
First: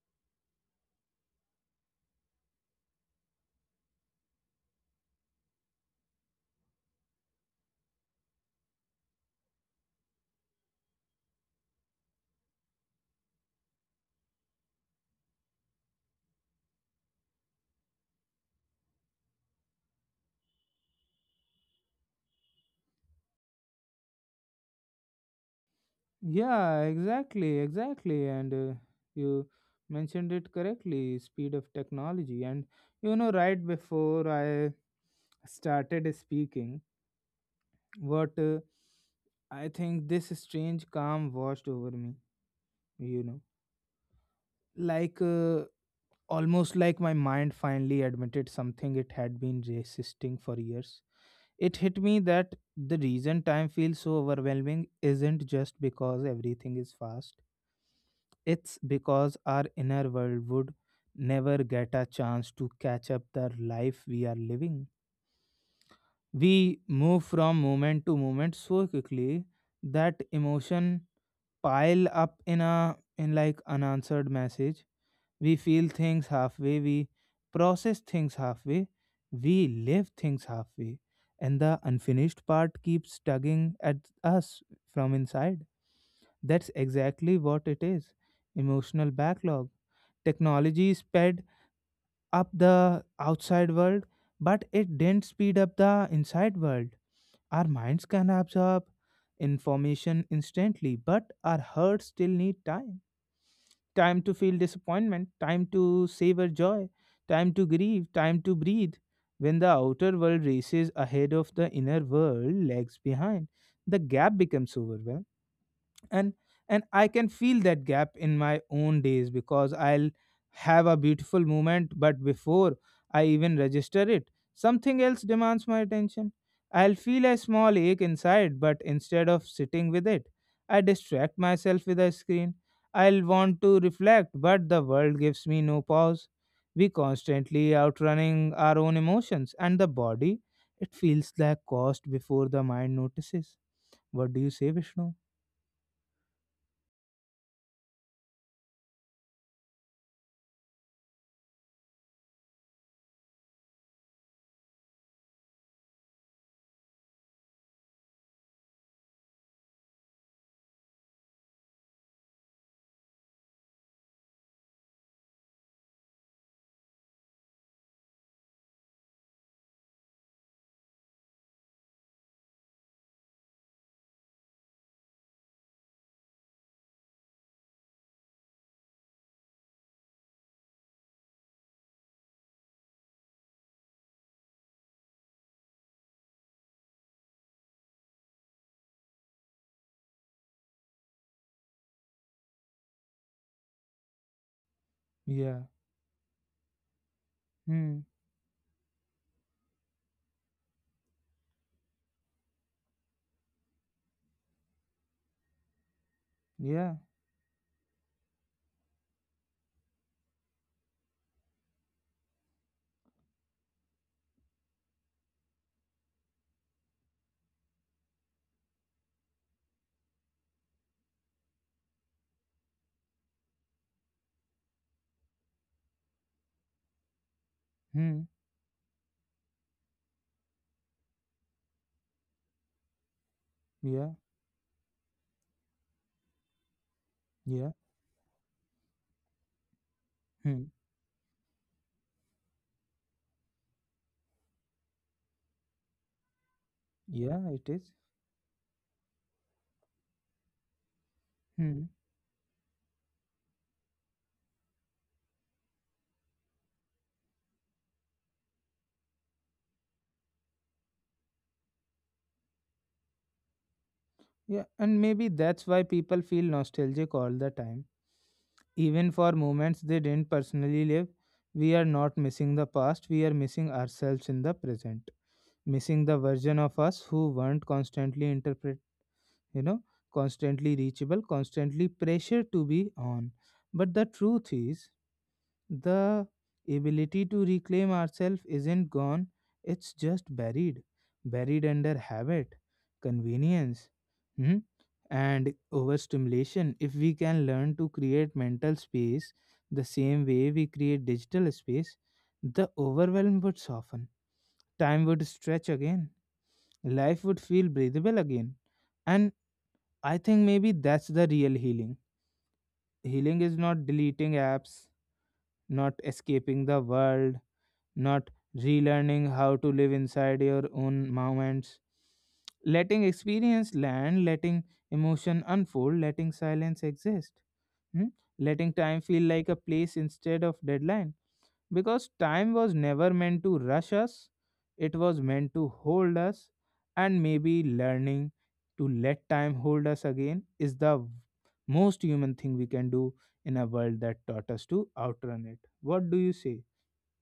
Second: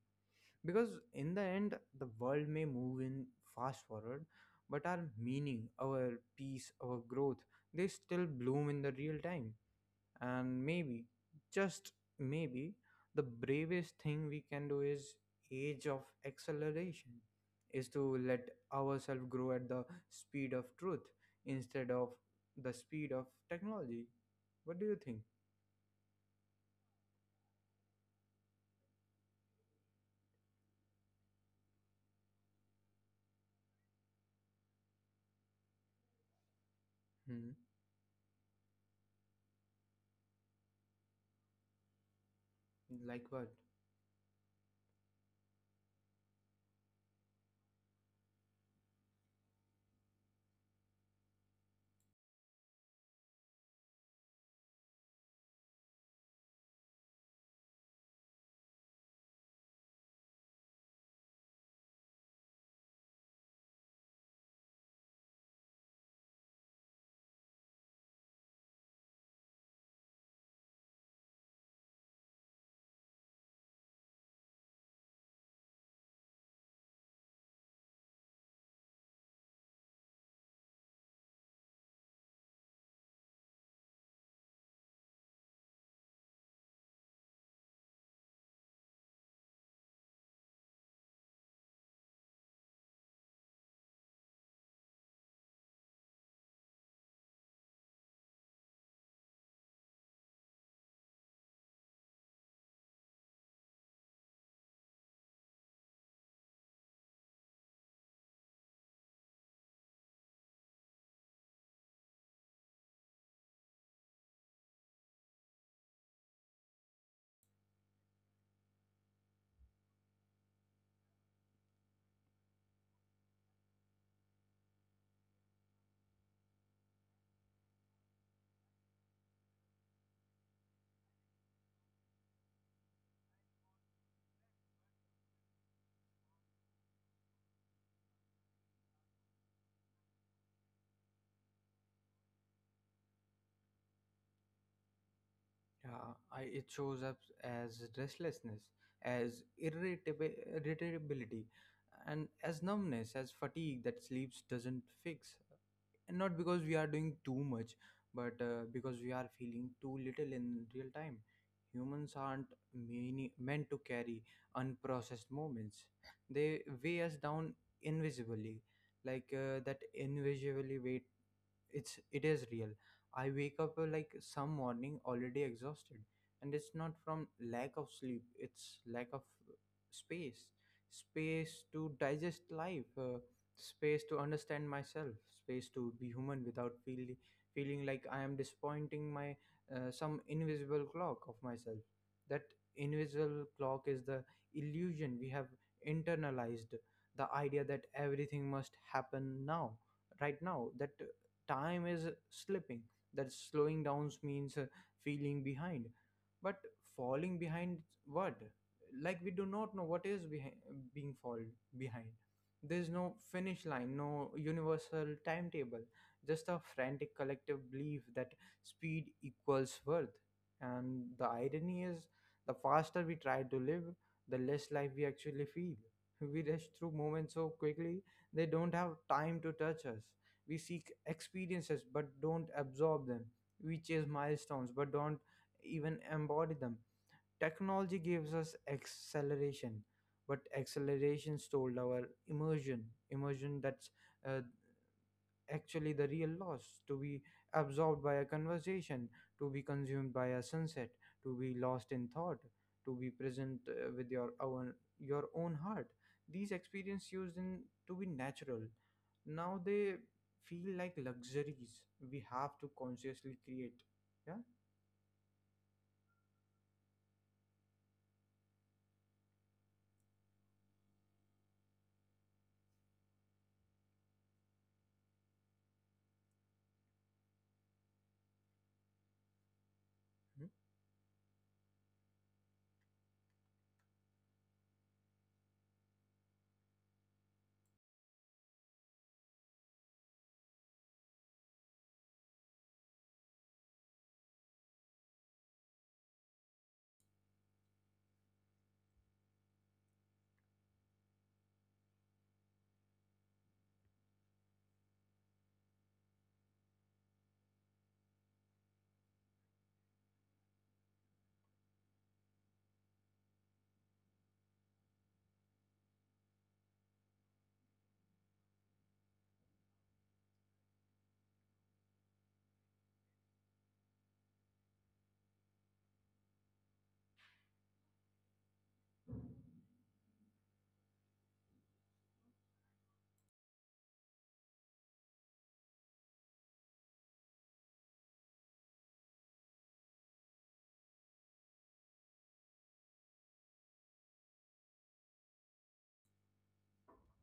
Because in the end, the world may move in fast forward, but our meaning, our peace, our growth, they still bloom in the real time. And maybe, just maybe, the bravest thing we can do is age of acceleration is to let ourselves grow at the speed of truth instead of the speed of technology. What do you think? yeah, exactly, exactly. And you mentioned it correctly, speed of technology. And you know, right before I started speaking, Hmm? what I think this strange calm washed over me, you Like know, what? like almost like my mind finally admitted something it had been resisting for years. It hit me that the reason time feels so overwhelming isn't just because everything is fast, it's because our inner world would never get a chance to catch up the life we are living. We move from moment to moment so quickly that emotion pile up in a in like unanswered message. We feel things halfway, we process things halfway, we live things halfway. And the unfinished part keeps tugging at us from inside. That's exactly what it is. Emotional backlog. Technology sped up the outside world, but it didn't speed up the inside world. Our minds can absorb information instantly, but our hearts still need time, time to feel disappointment, time to savor joy, time to grieve, time to breathe. When the outer world races ahead of the inner world, lags behind, the gap becomes overwhelming. and and I can feel that gap in my own days, because I'll have a beautiful moment, but before I even register it, something else demands my attention. I'll feel a small ache inside, but instead of sitting with it, I distract myself with a screen. I'll want to reflect, but the world gives me no pause. We constantly outrunning our own emotions, and the body, it feels like cost before the mind notices. What do you say, Vishnu? Yeah. It shows up as restlessness, as irritability, and as numbness, as fatigue that sleeps doesn't fix. And not because we are doing too much but because we are feeling too little in real time. Humans aren't meant to carry unprocessed moments. They weigh us down invisibly, like that invisibly weight. It is real. I wake up like some morning already exhausted, and it's not from lack of sleep, it's lack of space. Space to digest life, space to understand myself, space to be human without feeling like I am disappointing my, some invisible clock of myself. That invisible clock is the illusion we have Yeah. internalized, the idea that Hmm. everything must happen now, right now, that time is slipping. That slowing down means feeling behind. But Yeah. falling behind what? Like we do not know what is behind, being fall behind. There's no finish line, no universal timetable, just a frantic collective belief that speed equals worth. And the irony is, the faster we try to live, the less life we actually feel. We rush through moments so quickly, Hmm. they don't have time to touch us. We seek experiences but don't absorb them. We chase Yeah. milestones but don't even embody them. Yeah. Technology gives us acceleration, but Hmm. acceleration stole our immersion. Immersion, that's uh, actually the real loss, to be Yeah. It is. absorbed by a conversation, to be consumed by a sunset, to be Hmm. lost in thought, to be present with your own heart. These experiences used in to be natural. Now they feel like luxuries we have to consciously create. Yeah. Yeah. And maybe that's why people feel nostalgic all the time, even for moments they didn't personally live. We are not missing the past. We are missing ourselves in the present. Missing the version of us who weren't constantly interpret. You know, constantly reachable, constantly pressure to be on. But the truth is, the ability to reclaim ourselves isn't gone, it's just buried. Buried under habit, convenience, hmm? And overstimulation. If we can learn to create mental space the same way we create digital space, the overwhelm would soften. Time would stretch again. Life would feel breathable again. And I think maybe that's the real healing. Healing is not deleting apps, not escaping the world, not relearning how to live inside your own moments, letting experience land, letting emotion unfold, letting silence exist, hmm? Letting time feel like a place instead of deadline. Because time was never meant to rush us, it was meant to hold us, and maybe learning to let time hold us again is the most human thing we can do in a world that taught us to outrun it. What do you say,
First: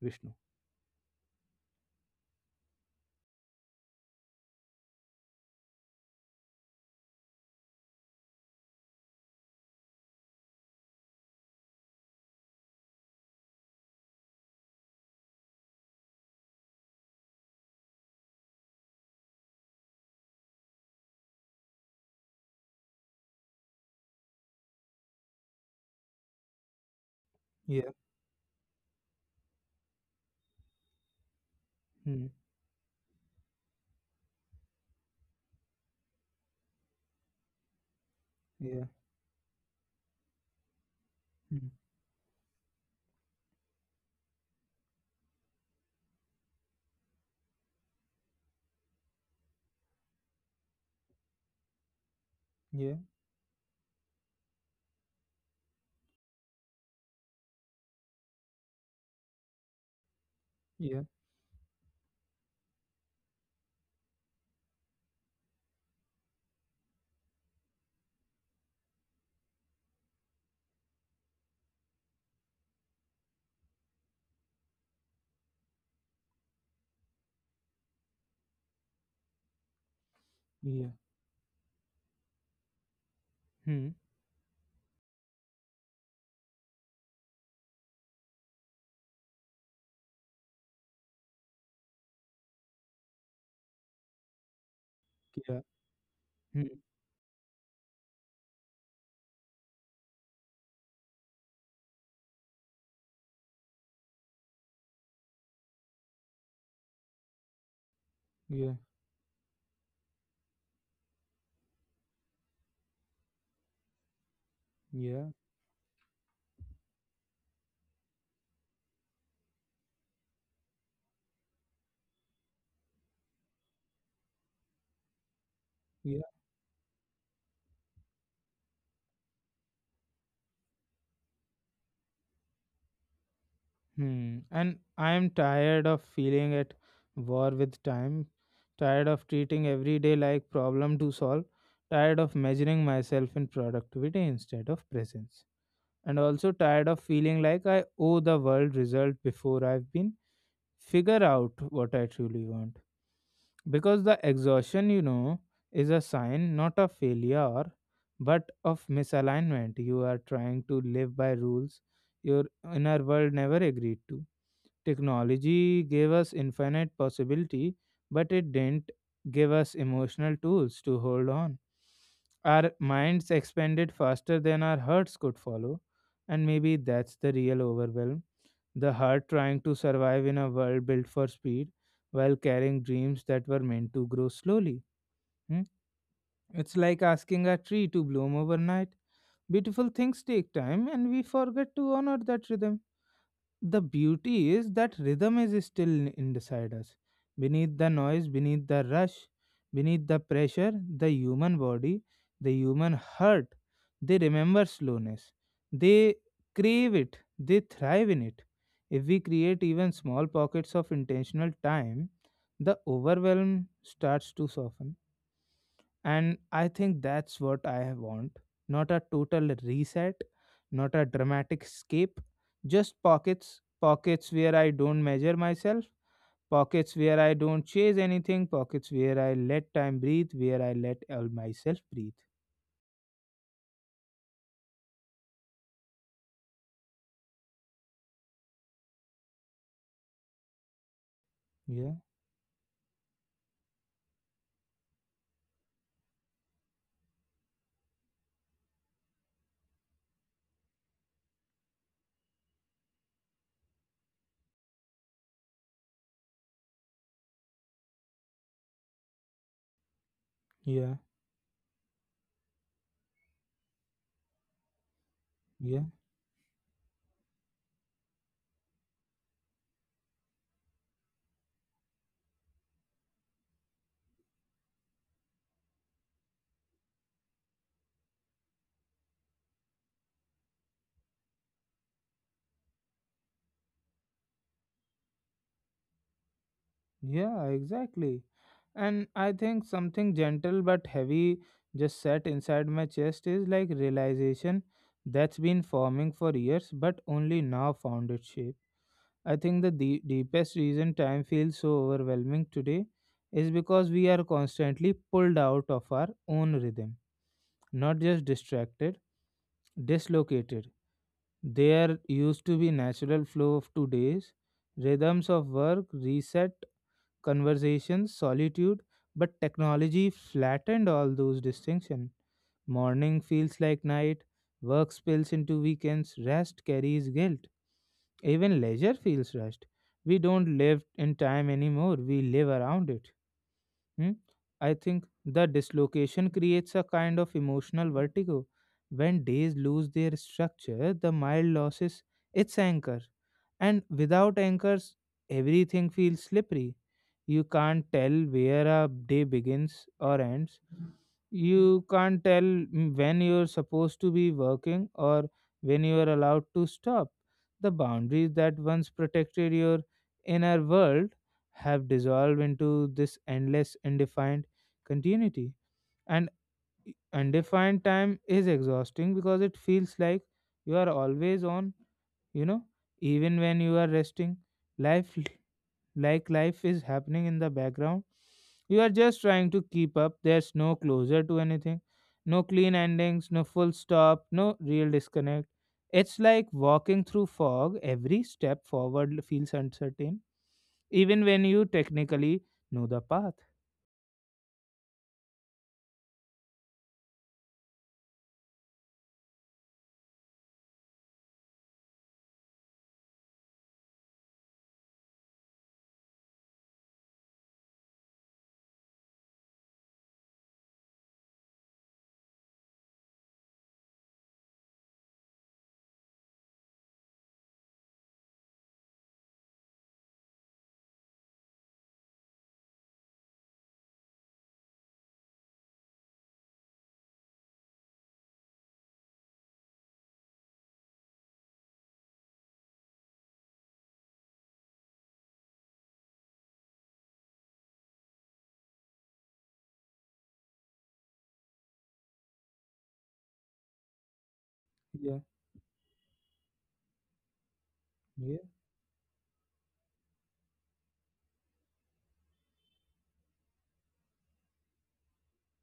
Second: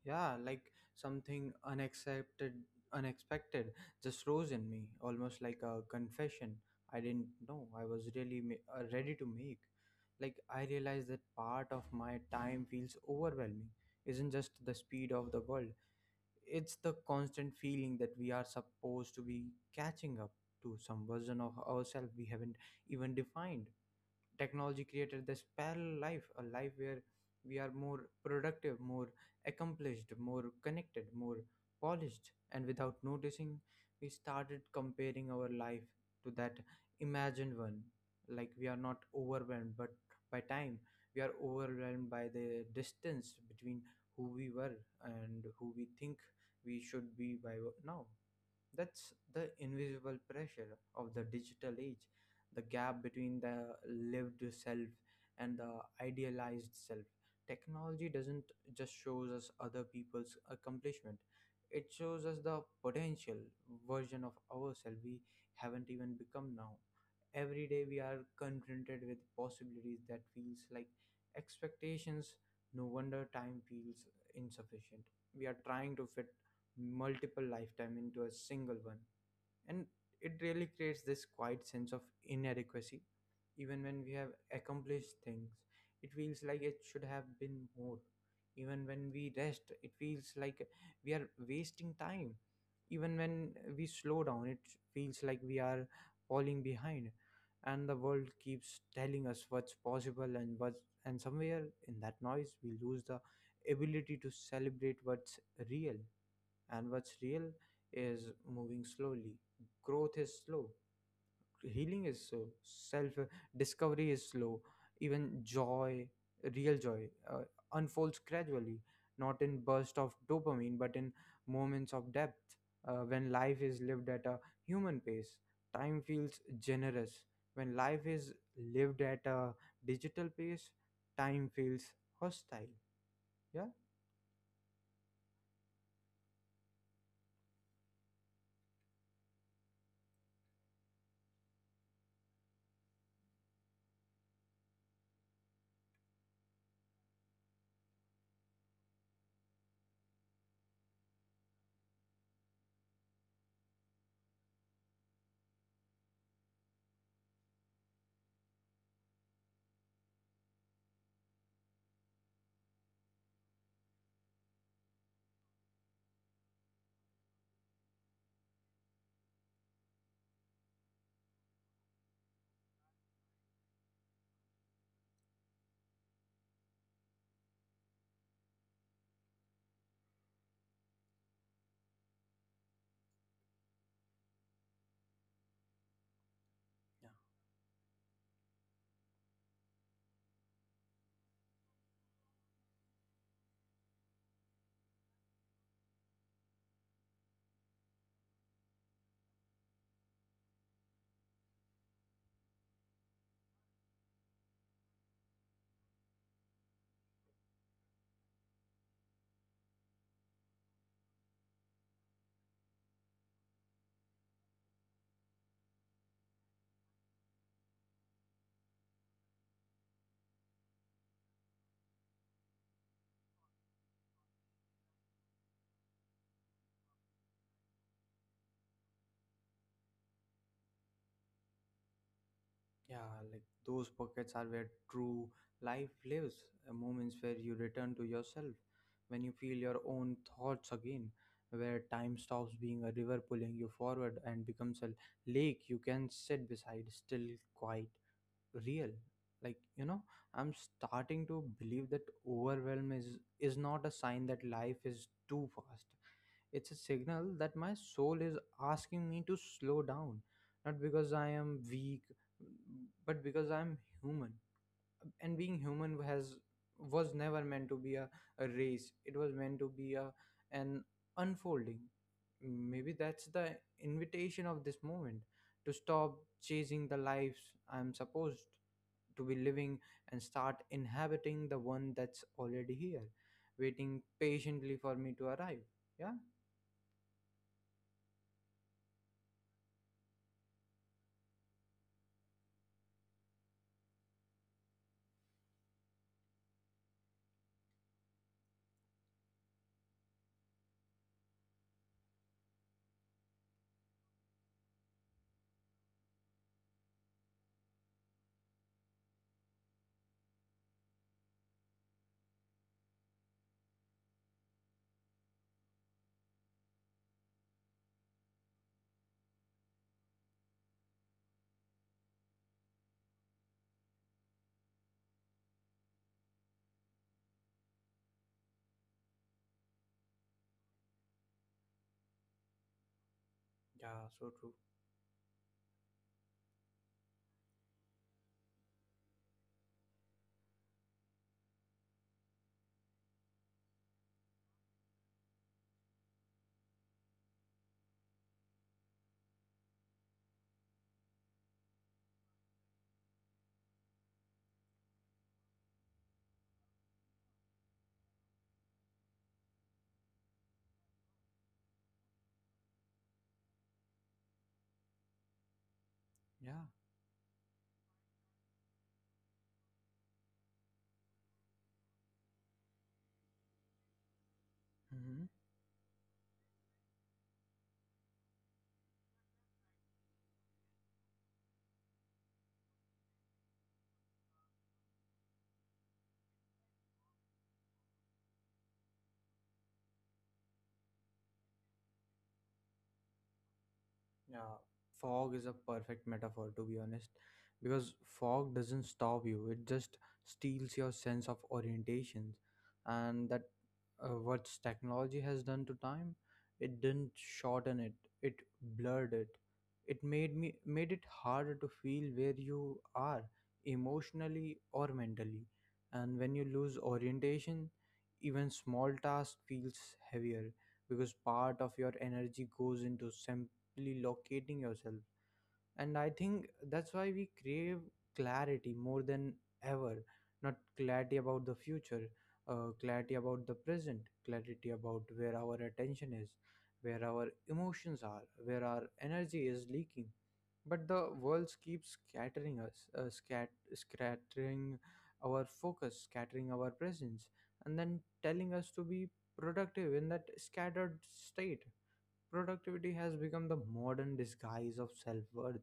Vishnu? Yeah, like something unaccepted, unexpected just rose in me, almost like a confession I didn't know I was ready to make. Like, I realized that part of my time feels overwhelming, isn't just the speed of the world, it's the constant feeling that we are supposed to be catching up to some version of ourselves we haven't even defined. Technology created this parallel life, a life where we are more productive, more accomplished, more connected, more Hmm. polished, and without noticing we started comparing our life to that imagined one. Like we are Yeah. not overwhelmed but by time, we are Hmm. overwhelmed by the distance between who we were and who we think we should be by now. That's the invisible pressure of the digital age, the Yeah. gap between the lived self and the idealized self. Technology doesn't just shows us other people's Yeah. accomplishment. It shows us the potential version of ourselves we haven't even become now. Every day we are confronted with possibilities that feels like expectations. No wonder time feels insufficient. We are trying to fit multiple lifetime into a single one, and it really Yeah. creates this quiet sense of inadequacy. Even Hmm. when we have accomplished things, it feels like it should have been more. Even when we rest, it feels like we are wasting time. Even when we slow down, it feels like we Yeah. are falling Hmm. behind. And the world keeps telling us what's possible and what's, and somewhere in that noise we lose the ability to celebrate what's real. And what's real is Yeah. moving slowly. Growth is slow. Healing is slow. Self, discovery is slow. Yeah. Even joy, real joy, unfolds gradually, not in burst of dopamine, but in moments of depth. When life is lived at a human pace, time Yeah. feels generous. When life is lived at a digital pace, time feels hostile. Yeah. Hmm. And I am tired of feeling at war with time, tired of treating every day like problem to solve, tired of measuring myself in productivity instead of presence. And also tired of feeling like I owe the world result before I've been figure out what I truly want. Because the exhaustion, you know, is a sign not of failure but of misalignment. You are trying to live by rules your inner world never agreed to. Technology gave us infinite possibility, but it didn't give us emotional tools to hold on. Our minds expanded faster than our hearts could follow, and maybe that's the real overwhelm, the heart trying to survive in a world built for speed while carrying dreams that were meant to grow slowly. Hmm? It's like Yeah. asking a tree to bloom overnight. Beautiful things take time, and we forget to honor that rhythm. The beauty is that rhythm is still inside us. Beneath the noise, beneath the rush, beneath the pressure, the human body, the human heart, they remember slowness. They crave it, they thrive in it. If we create even small pockets of intentional time, the overwhelm starts to soften and I think that's what I want. Not a total reset, not a dramatic escape, just pockets, pockets where I don't measure myself, pockets where I don't chase anything, pockets where I let time breathe, where I let all myself breathe. Yeah, like those pockets are where true life lives, moments where you return to yourself, when you feel your own thoughts again, where Yeah, time stops being a river pulling you forward and becomes a lake you can sit beside, still quite real. Like, you know, I'm starting to believe that overwhelm is not a sign that life is too fast. It's a signal that my soul is asking me to slow down, not yeah, because I am weak, but because I'm human. And being yeah, human has was never meant to be a race. It was meant to be a an unfolding. Maybe that's the invitation of this moment, to stop chasing the lives I'm supposed to be living and start inhabiting the one that's already here, waiting patiently for me to arrive. Yeah. yeah, exactly. And I think something gentle but heavy just set inside my chest is like realization that's been forming for years but only now found its shape. I think the deepest reason time feels so overwhelming today is because we are constantly pulled out of our own rhythm, not just distracted, dislocated. There used to be natural flow of 2 days, rhythms of work, reset, conversations, solitude, but technology flattened all those distinctions. Morning feels like night, work spills into weekends, rest carries guilt. Even leisure feels rushed. We don't live in time anymore, we live around it. Yeah, Hmm? so true. I think the dislocation creates a kind of emotional vertigo. When days lose their structure, the mile loses its anchor. And without anchors, everything feels slippery. You can't tell where a day begins or ends, you can't tell, when you're supposed to be working or when you are allowed to stop. The boundaries that once protected your inner world have dissolved into this endless, undefined continuity. And Yeah. undefined time is exhausting because it feels like you are always on, you know, even when you are resting. Life, Mhm. like life is happening in the background. You are just trying to keep up. There's no closure to anything, no clean endings, no full stop, no real disconnect. It's like walking through fog. Every step forward feels uncertain, even when you technically know the path. Yeah, fog is a perfect metaphor, to be honest, because fog doesn't stop you, it just steals your sense of orientation. And that what technology has done to time, it didn't shorten it, it blurred it. It made it harder to feel where you are emotionally or mentally. And when you lose orientation, even small task feels heavier because part of your energy goes into locating yourself. And I think that's why we crave clarity more than ever. Not clarity about the future, clarity about the present, clarity about where our attention is, where our emotions are, where our energy is leaking. But the world keeps scattering us, scattering Yeah, our focus, scattering our presence, and then yeah, telling us to be productive in that scattered state. Productivity has become the modern disguise of self worth.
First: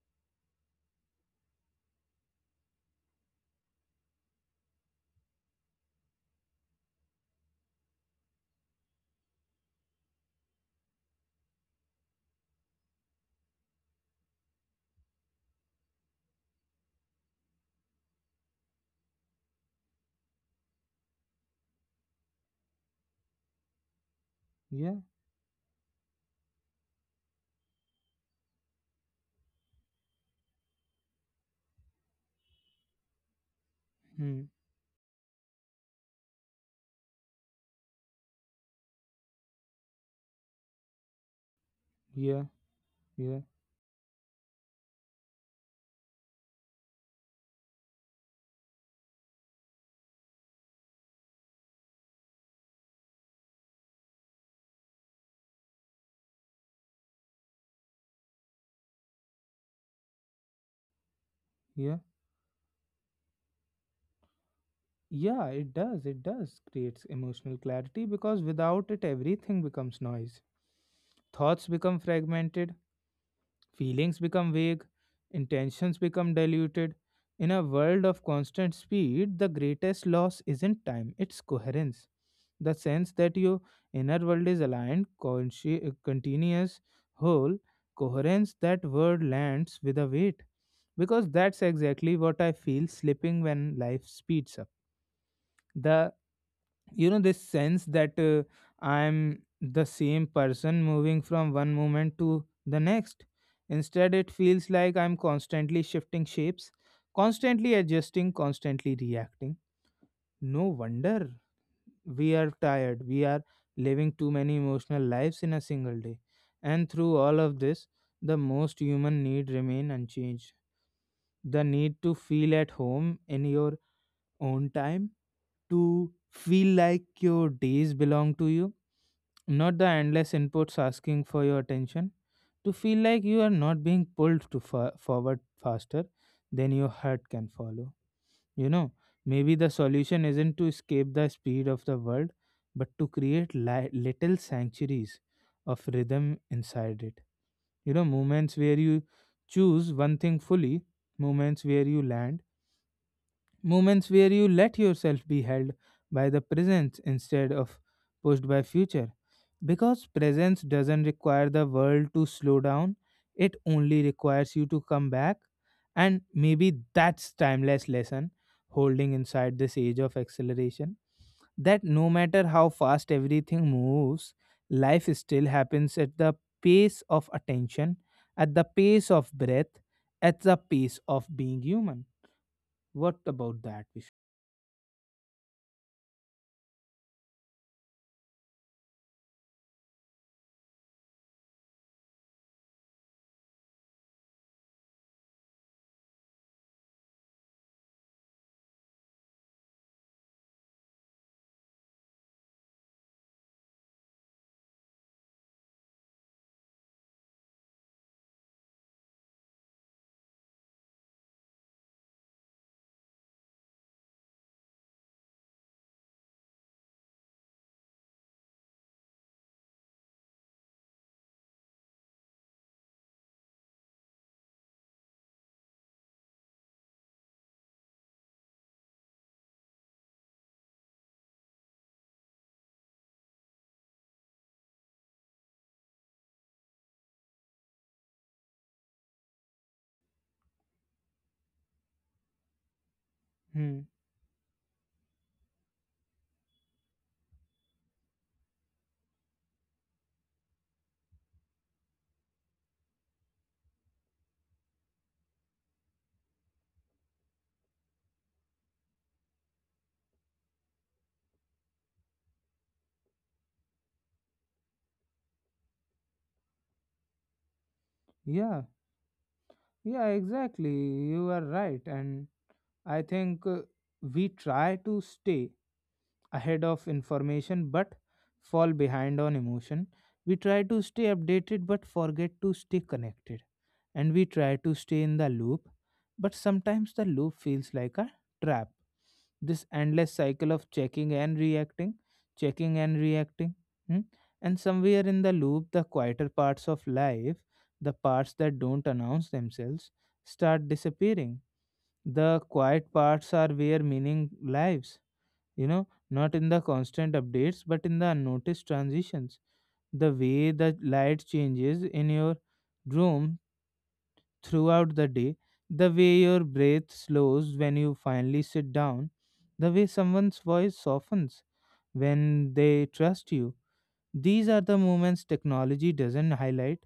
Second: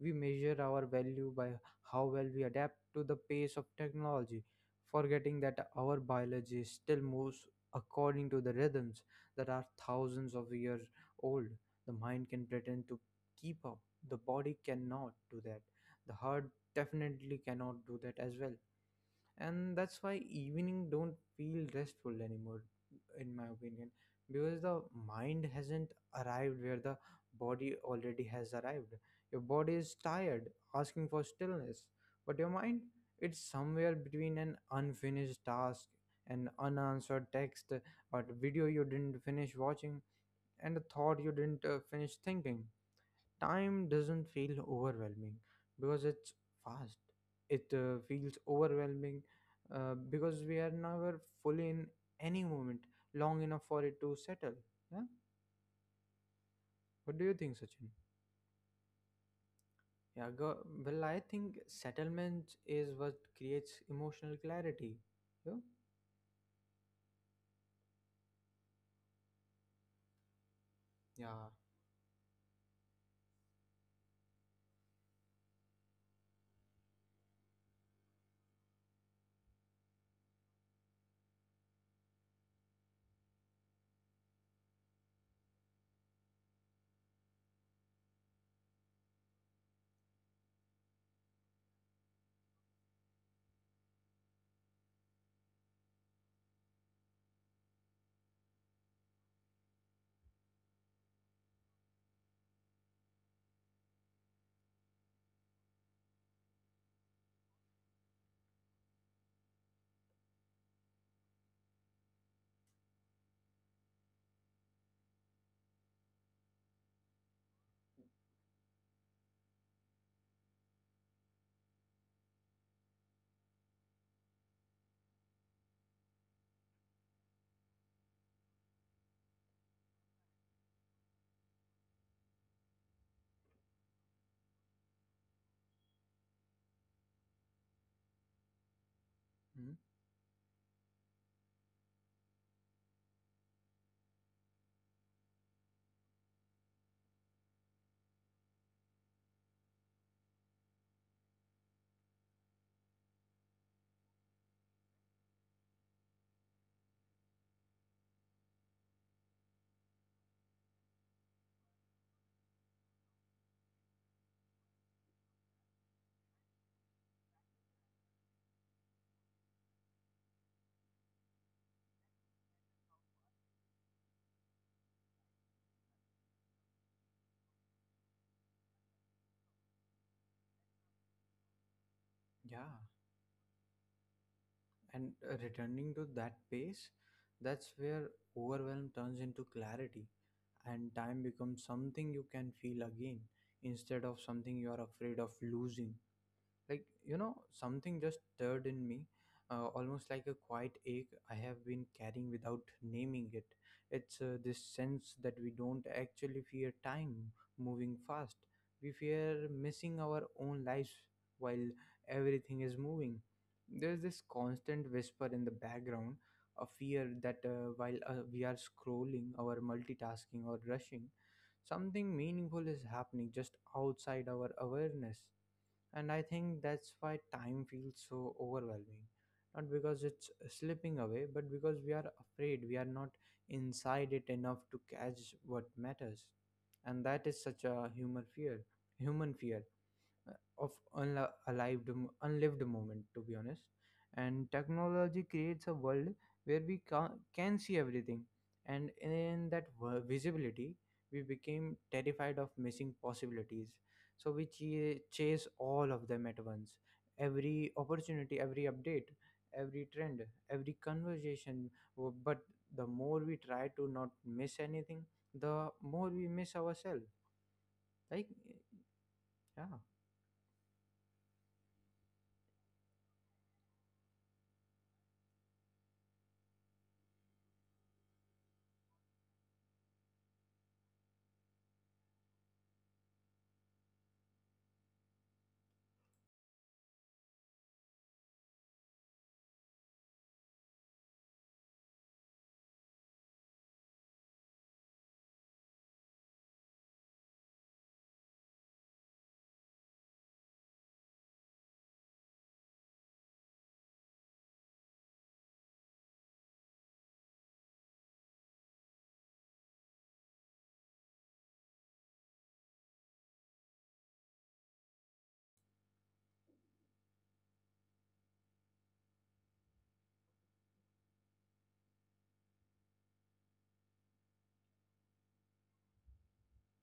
We measure our value by how well we adapt to the pace of technology, forgetting that our biology still moves according to the rhythms that are thousands of years old. The mind can pretend to keep up, the body cannot do that, the heart definitely cannot do that as well. And that's why evening don't feel restful anymore, in my opinion, because the yeah, mind hasn't arrived where the body already has arrived. Your body is tired, asking for stillness, but your mind, it's somewhere between hmm, an unfinished task, an unanswered text, or a video you didn't finish watching, and a thought you didn't finish yeah, thinking. yeah, Time doesn't feel overwhelming because it's fast, it feels overwhelming because we are never fully in any moment long enough for it to settle. Yeah, what do you think, sachin? Yeah, go, well I think yeah. settlement is what creates emotional clarity. Yeah, Yeah, it does. It does creates emotional clarity because without it, everything becomes noise. yeah. Thoughts become fragmented, feelings become vague, intentions become diluted. In a world of constant speed, the greatest loss isn't time, it's coherence. The sense that your inner world is aligned, continuous, whole, coherence, that word lands with a weight. Because that's exactly what I feel slipping when life speeds up. The, this sense that I'm the same person moving from one moment to the next. Instead it feels like I'm constantly shifting shapes, constantly adjusting, constantly reacting. No wonder we are tired, we are living too many emotional lives in a single day. And through all of this, the most human need remain unchanged, the need to feel at home in your own time, to feel like your days belong to you, not the endless inputs asking for your attention, to feel like you are not being pulled to forward faster than your heart can follow. You know, maybe the Mhm. solution isn't to escape the speed of the world, but to create little sanctuaries of rhythm inside it. You know, moments where you choose one thing fully, moments where you land, moments where you let yourself be held by the present instead of pushed by future. Because presence doesn't require the world to slow down, it only requires you to come back. And maybe that's timeless lesson holding inside this age of acceleration, that no matter how fast everything moves, life still happens at the pace of attention, at the pace of breath, at the pace of being human. Yeah, What about that, Vishal? and returning to that pace, that's where overwhelm turns into clarity and time becomes something you can feel again instead of something you are afraid of losing. Like, you know, something just stirred in me, almost like a quiet ache I have been carrying without naming it. It's this sense that we don't actually fear time moving fast, we fear missing our own lives while everything is moving. There's this constant whisper in the background, a fear that while we are scrolling or multitasking or rushing, something meaningful is happening just outside our awareness. And I think that's why time feels so overwhelming. Not because it's slipping away, but because we are afraid we are not inside it enough to catch what matters. And that is such a human fear of alive unlived moment, to be honest. Hmm. And technology creates a world where we can see everything, and in that visibility we became terrified of missing possibilities, so we chase all of them at once. Every opportunity, every update, every trend, every conversation. But the more we try to not miss anything, the more we miss ourselves, like, Yeah, yeah. yeah, exactly. You are right. And I think we try to stay ahead of information but fall behind on emotion. We try to stay updated but forget to stay connected. And we try to stay in the loop, but sometimes the loop feels like a trap. This endless cycle of checking and reacting, checking and reacting. Hmm? And somewhere in the loop, the quieter parts of life, the parts that don't announce themselves, start disappearing. The quiet parts are where meaning lives, you know, not in the constant updates, but in the unnoticed transitions. The way the light changes in your room throughout the day, the way your breath slows when you finally sit down, the way someone's voice softens when they trust you. These are the moments technology doesn't highlight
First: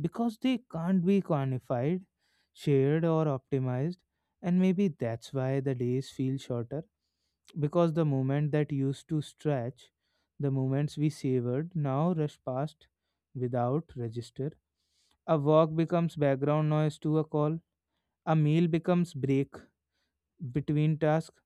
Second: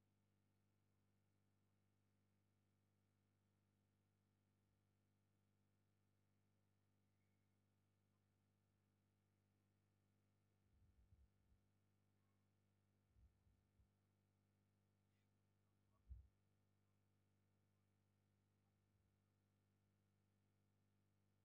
because they can't be quantified, shared, or optimized. And maybe that's why the days feel shorter, because the moment that used to stretch, the moments we savored now rush past without register. A walk becomes background noise to a call, a meal becomes break between tasks.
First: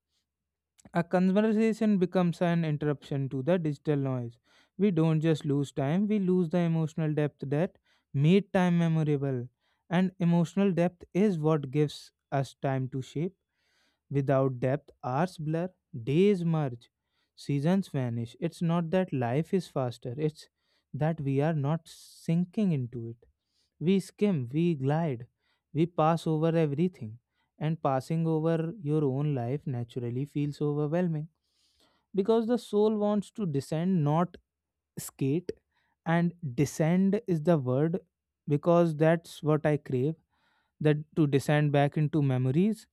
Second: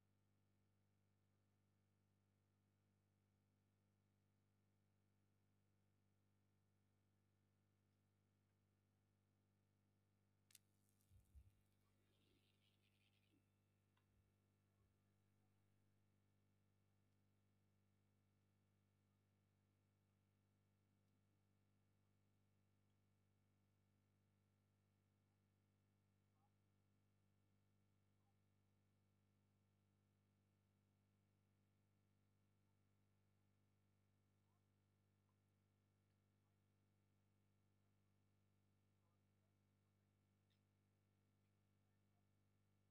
A conversation becomes an interruption to the digital noise. We don't just lose time, we lose the emotional depth that made time memorable. And emotional depth is what gives us time to shape. Without depth, hours blur, days merge, seasons vanish. It's not that life is faster, it's that we are not sinking into it. We skim, we glide, we pass over everything. And passing over your own life naturally feels overwhelming because the soul wants to descend, not skate. And descend is the word because that's what I crave, that to descend back into memories,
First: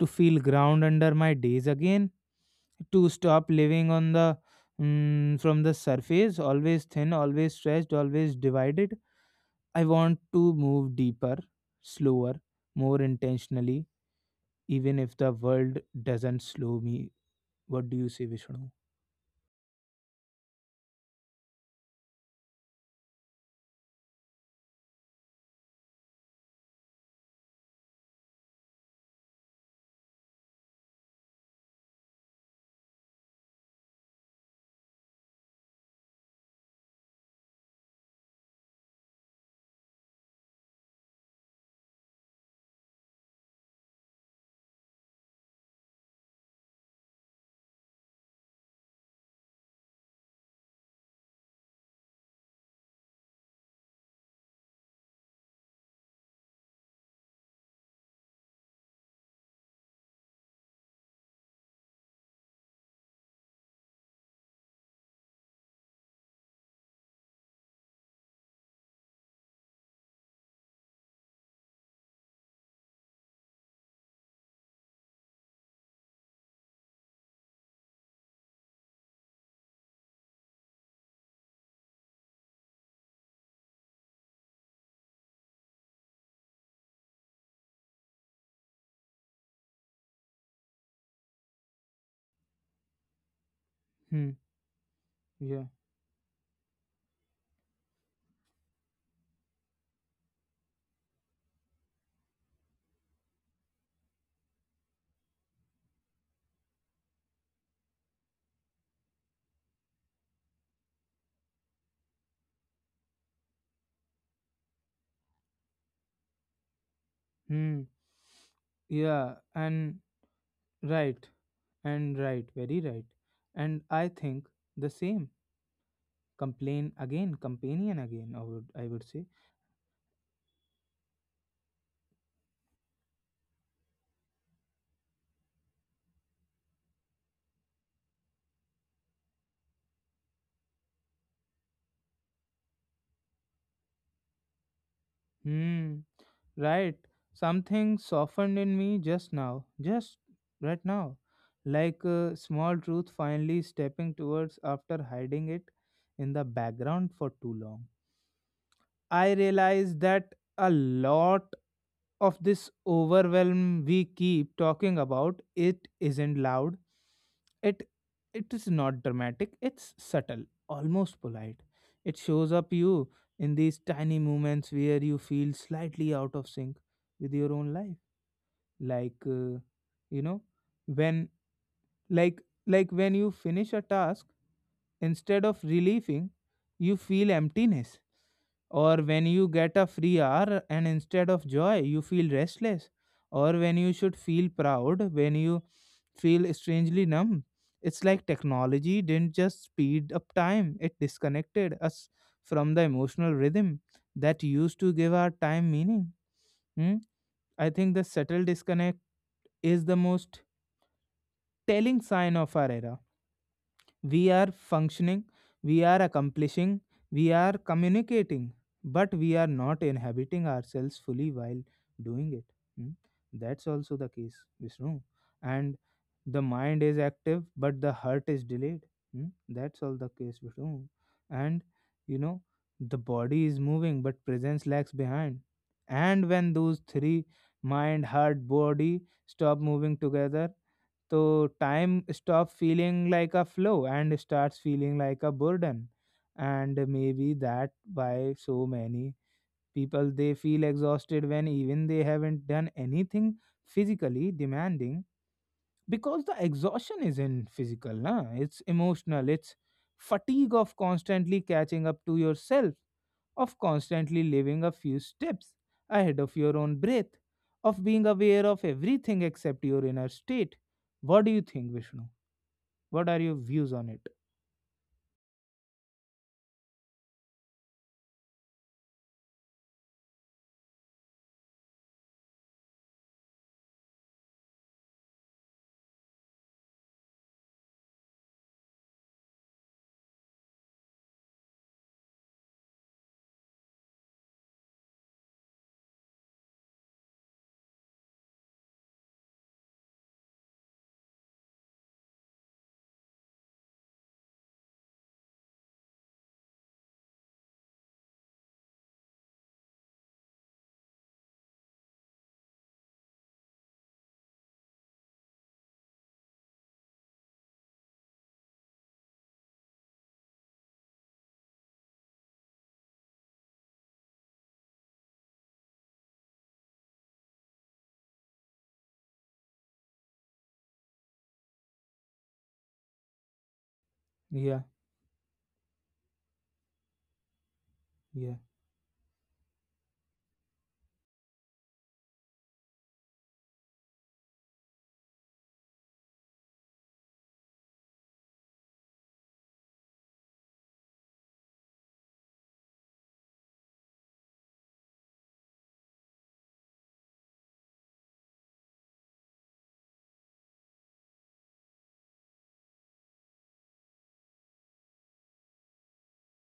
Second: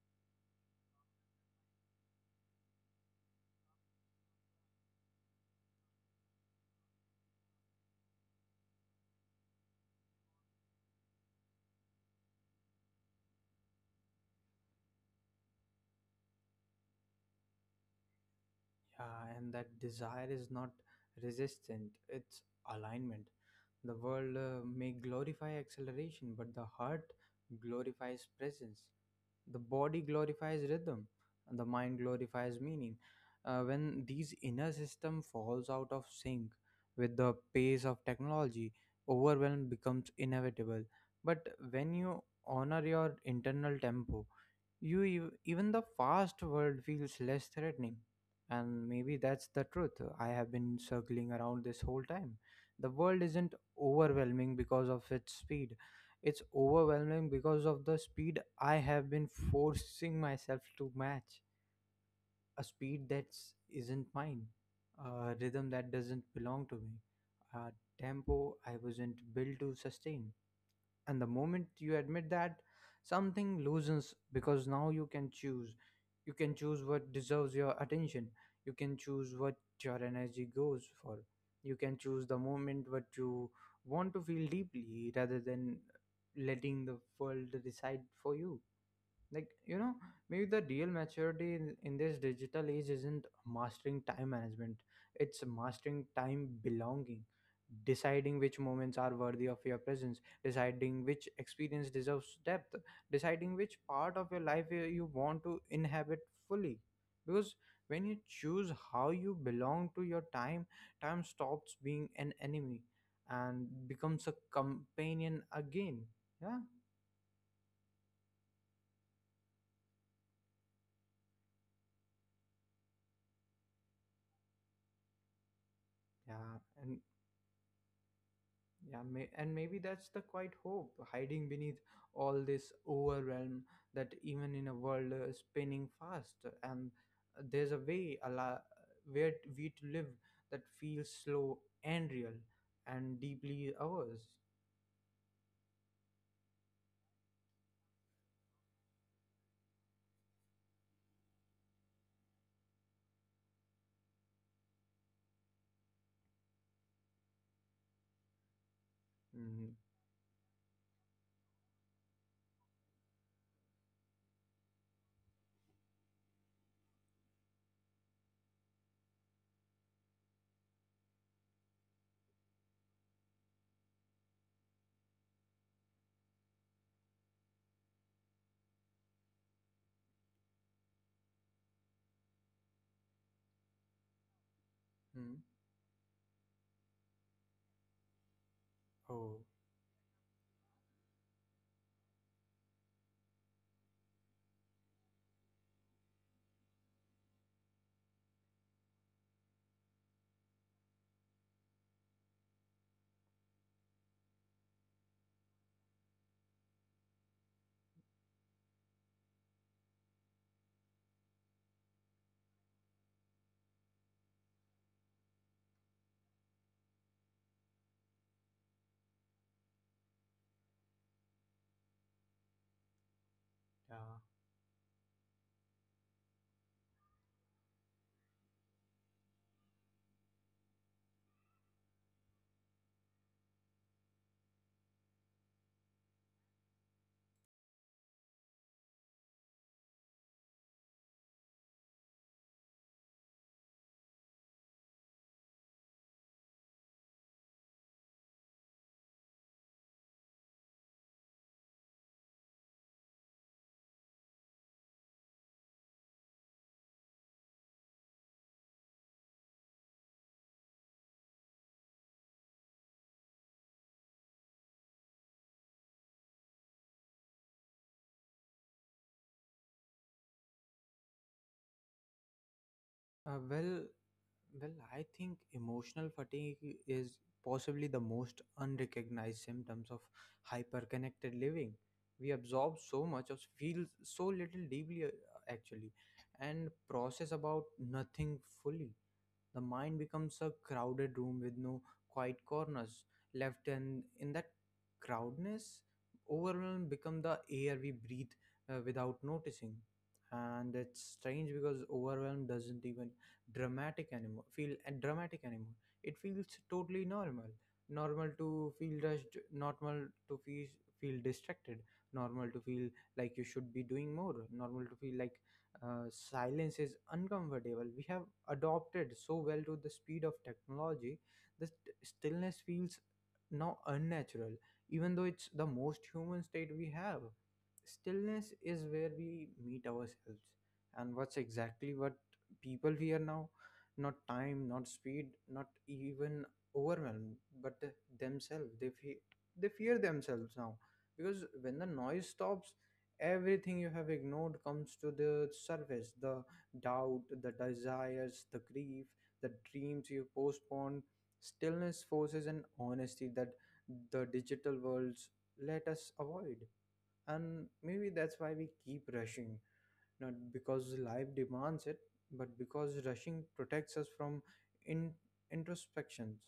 to feel ground under my days again, to stop living on the, from the surface, always thin, always stretched, always divided. I want to move deeper, slower, more intentionally, even if the world doesn't slow me. What do you say, Vishnu? Yeah, and that desire is not resistance, it's alignment. The world may glorify acceleration, but the heart glorifies presence. The body glorifies rhythm, and the mind glorifies meaning. When these inner system falls out of sync with the pace of technology, overwhelm becomes inevitable. But when you honor your internal tempo, you even the fast world feels less threatening. And maybe that's the truth I have been circling around this whole time. The world isn't overwhelming because of its speed, it's overwhelming because of the speed I have been forcing myself to match. A speed that's isn't mine, a rhythm that doesn't belong to me, a tempo I wasn't built to sustain. And the moment you admit that, something loosens, because now you can choose. You can choose what deserves your attention. You can choose what your energy goes for. You can choose the moment what you want to feel deeply, rather than letting the world decide for you. Like, you know, maybe the real maturity in this digital age isn't mastering time Hmm. management, it's Yeah. mastering time belonging. Deciding which moments are worthy of your presence, deciding which experience deserves depth, deciding which part of your life you want to inhabit fully. Because when you choose how you belong to your time, time stops being an enemy and becomes a companion again. Yeah, Hmm. Yeah. And right. And right. Very right. And I think the same. yeah. Complain And again, companion again, I yeah, would say. And maybe that's the quiet hope hiding beneath all this overwhelm. That even in a world spinning fast, and there's a way where we to live that feels slow and real and deeply ours. Hmm. Right. Something softened in me just now. Just right now. Like a small truth finally stepping towards after hiding it in the background for too long. I Mm-hmm. realized that a lot of this overwhelm we keep talking about, it isn't loud, it it is not dramatic, it's subtle, almost polite. It shows up you in these tiny moments where you feel slightly out of sync with your own life. like uh, you know, when, like when you finish a task, instead of relieving you feel emptiness, or when Oh, you get a free hour and instead of joy you feel restless, or when you should feel proud when you feel strangely numb. It's like technology didn't just speed up time, it disconnected us from the emotional rhythm that used to give our time meaning. Hmm? I think the subtle disconnect is the most telling sign of our era. We are functioning, we are accomplishing, we are communicating, but we are not inhabiting ourselves fully while doing it. Hmm? That's also the yeah. case, Vishnu. And the mind is active, but the heart is delayed. Hmm? That's all the case, Vishnu. And you know, the body is moving, but presence lags behind. And when those three, mind, heart, body stop moving together, so time stops feeling like a flow and starts feeling like a burden. And maybe that why so many people they feel exhausted when even they haven't done anything physically demanding, because the exhaustion isn't physical, na? It's emotional, it's fatigue of constantly catching up to yourself, of constantly living a few steps ahead of your own breath, of being aware of everything except your inner state. What do you think, Vishnu? What are your Uh, views well, on it? Well, I think emotional fatigue is possibly the most unrecognized symptoms of hyperconnected living. We absorb so much of feel so little deeply, actually, and process about nothing fully. The mind becomes a crowded room with no quiet corners left, and in that crowdness, overwhelm become the air we breathe, without noticing. And it's strange, because overwhelm doesn't even dramatic anymore. Feel dramatic anymore. It feels totally normal. Normal to feel rushed. Normal to feel feel distracted. Normal to feel like you should be doing more. Normal to feel like silence is uncomfortable. We have adopted so well to the speed of technology that stillness feels now unnatural, even though it's the most human state we have. Stillness is where we meet ourselves, and what's exactly what people fear now. Not Yeah, time, not speed, not even overwhelm, but yeah, themselves. They fear themselves now, because when the noise stops, everything you have ignored comes to the surface. The doubt, the desires, the grief, the dreams you postponed. Stillness forces an honesty that the digital worlds let us avoid. And maybe that's why we keep rushing, not because life demands it, but because rushing protects us from in- introspections.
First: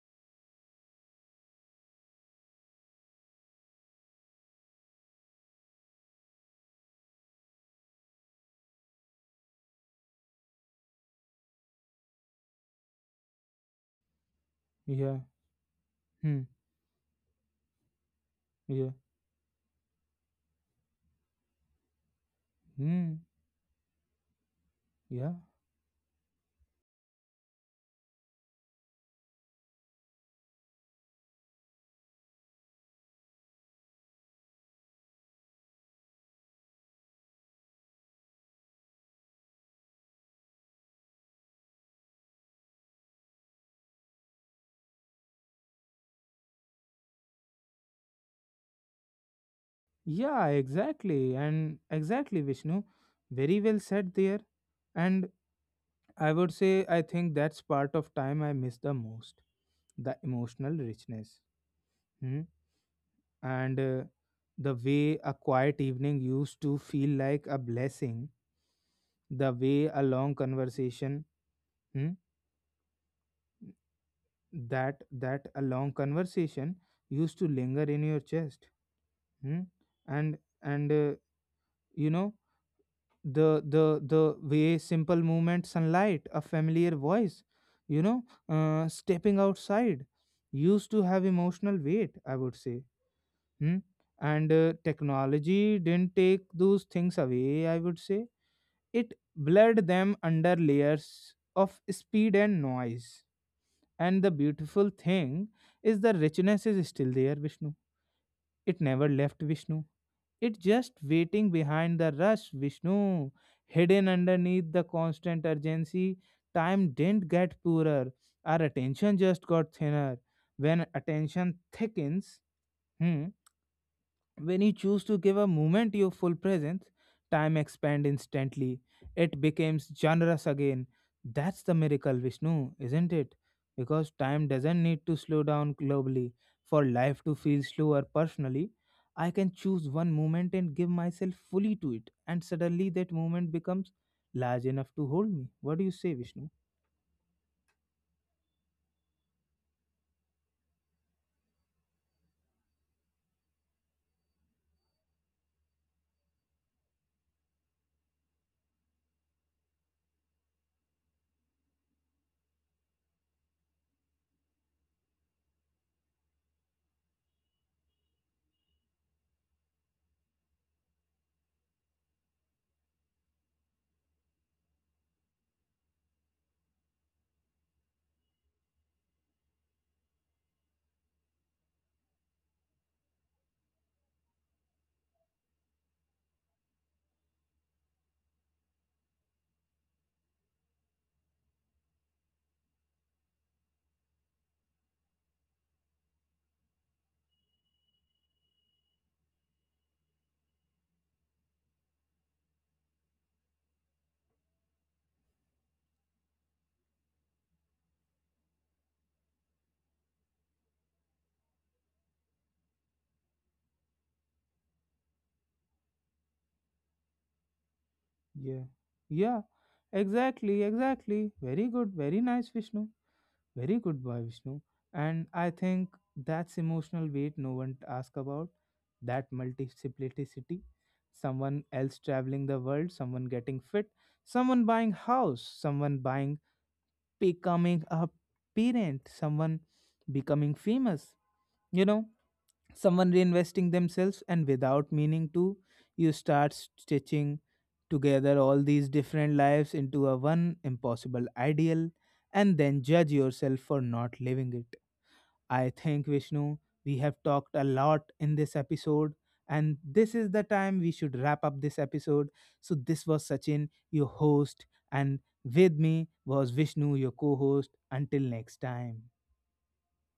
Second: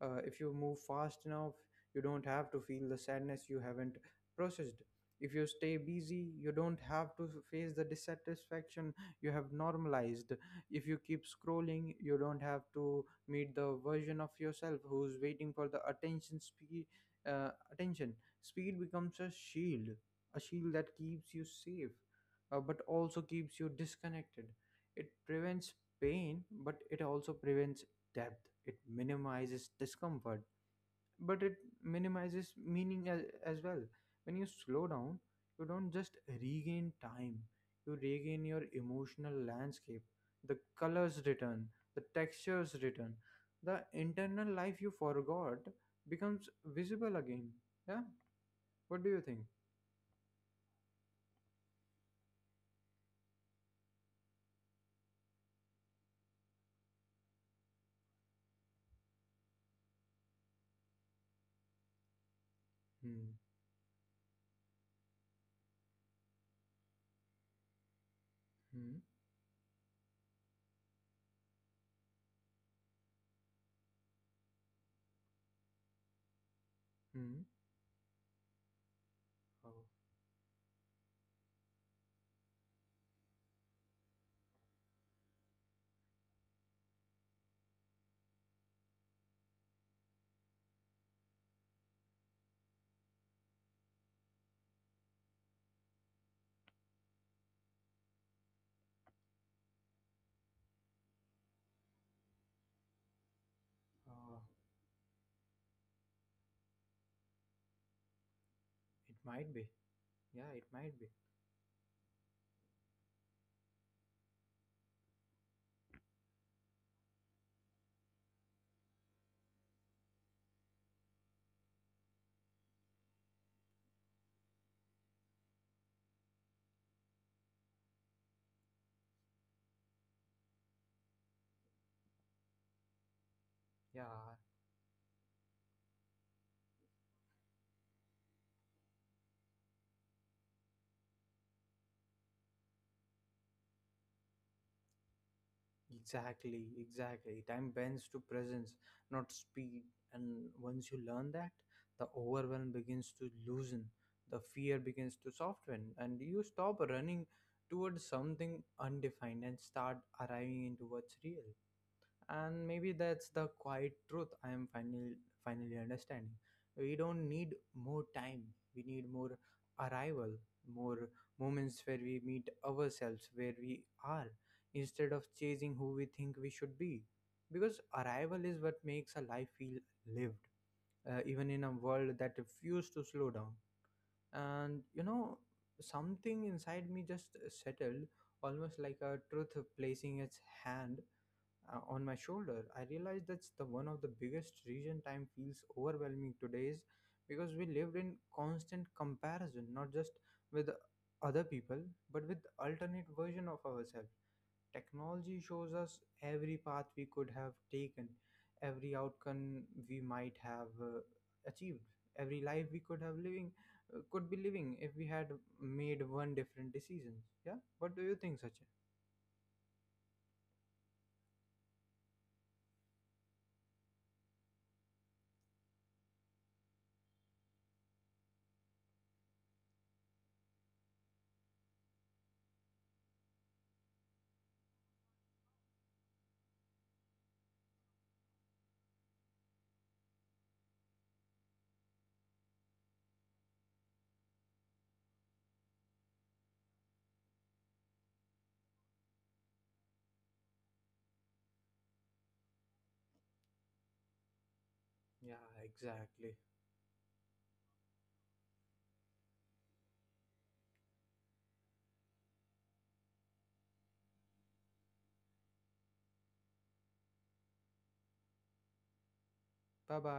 If you move fast enough, you don't have to feel the sadness you haven't processed. If you stay busy, you don't have to face the dissatisfaction you have normalized. If you keep scrolling, you don't have to meet the version of yourself who's yeah, waiting for the attention hmm, speed. Attention speed yeah, becomes a shield that keeps you safe, but also hmm, keeps you disconnected. It yeah. prevents pain, but it also prevents depth. It minimizes discomfort, but it minimizes meaning as well. When you slow down, you don't just regain time, you regain your emotional landscape. The colors return, the textures return, the internal life you forgot becomes visible again. Yeah? What do you think? Yeah, exactly. And exactly, Vishnu. Very well said there. And I would say, I think that's part of time I miss the most, the emotional richness. Hmm? Hmm. And the way a quiet evening used to feel like a blessing, Hmm. the way a long conversation, hmm? That a long conversation used Hmm. to linger in your chest. Hmm? Oh. and and you know, the way simple movement, sunlight, a familiar voice, you know, stepping outside used to have emotional weight, I would say. Hmm? And technology didn't take those things away, I would say, it blurred them under layers of speed and noise. And the Ah. beautiful thing is the richness is still there, Vishnu, it never It left, might be. Vishnu. Yeah, It's it just might be. waiting behind the rush, Vishnu. Hidden underneath the constant urgency, time didn't get poorer. Our attention just got thinner. When attention thickens, hmm. When you choose to give a moment your full presence, time expands instantly. It becomes generous again. That's the miracle, Vishnu, isn't it? Because Yeah, time doesn't need to slow down globally for life to feel slower personally. I can choose one moment and give myself fully to it, and suddenly that moment becomes large enough to hold me. What do you say, Vishnu? exactly, exactly. Time bends to presence, not speed. And once you learn that, the overwhelm begins to loosen, the fear begins to soften, and you stop running towards something undefined and start arriving into what's real. And maybe that's the quiet truth I am finally understanding. We don't need more time, we need more arrival, more moments where we meet ourselves where we are, instead of chasing who we think we should be. Because arrival is what makes a life feel lived, even in a world that refused to slow down. And you know, something inside me just settled, almost like a truth placing its hand on my shoulder. I realized that's the one of the biggest reason time feels overwhelming today is because we lived in constant comparison, not just with other people, but with alternate version of ourselves. Technology shows us every path we could have taken, every outcome we might have achieved, every life we could have living, could be living if we had made one different decision. Yeah, what do you think, Yeah. Sachin? Yeah. Exactly, exactly. Very good, very nice, Vishnu. Very good, by Vishnu. And I think that's emotional weight no one asks about. That multiplicity. Someone else traveling the world, someone getting fit, someone buying house, someone buying becoming a parent, someone becoming famous. You know, someone reinvesting themselves, and without meaning to you start stitching together all these different lives into a one impossible ideal and then judge yourself for not living it. Yeah, I think, exactly. Vishnu, we have talked a lot in this episode, and this is the time we should wrap up this episode. So this was Sachin your host, and with me was Vishnu your co-host. Until next time. Bye bye.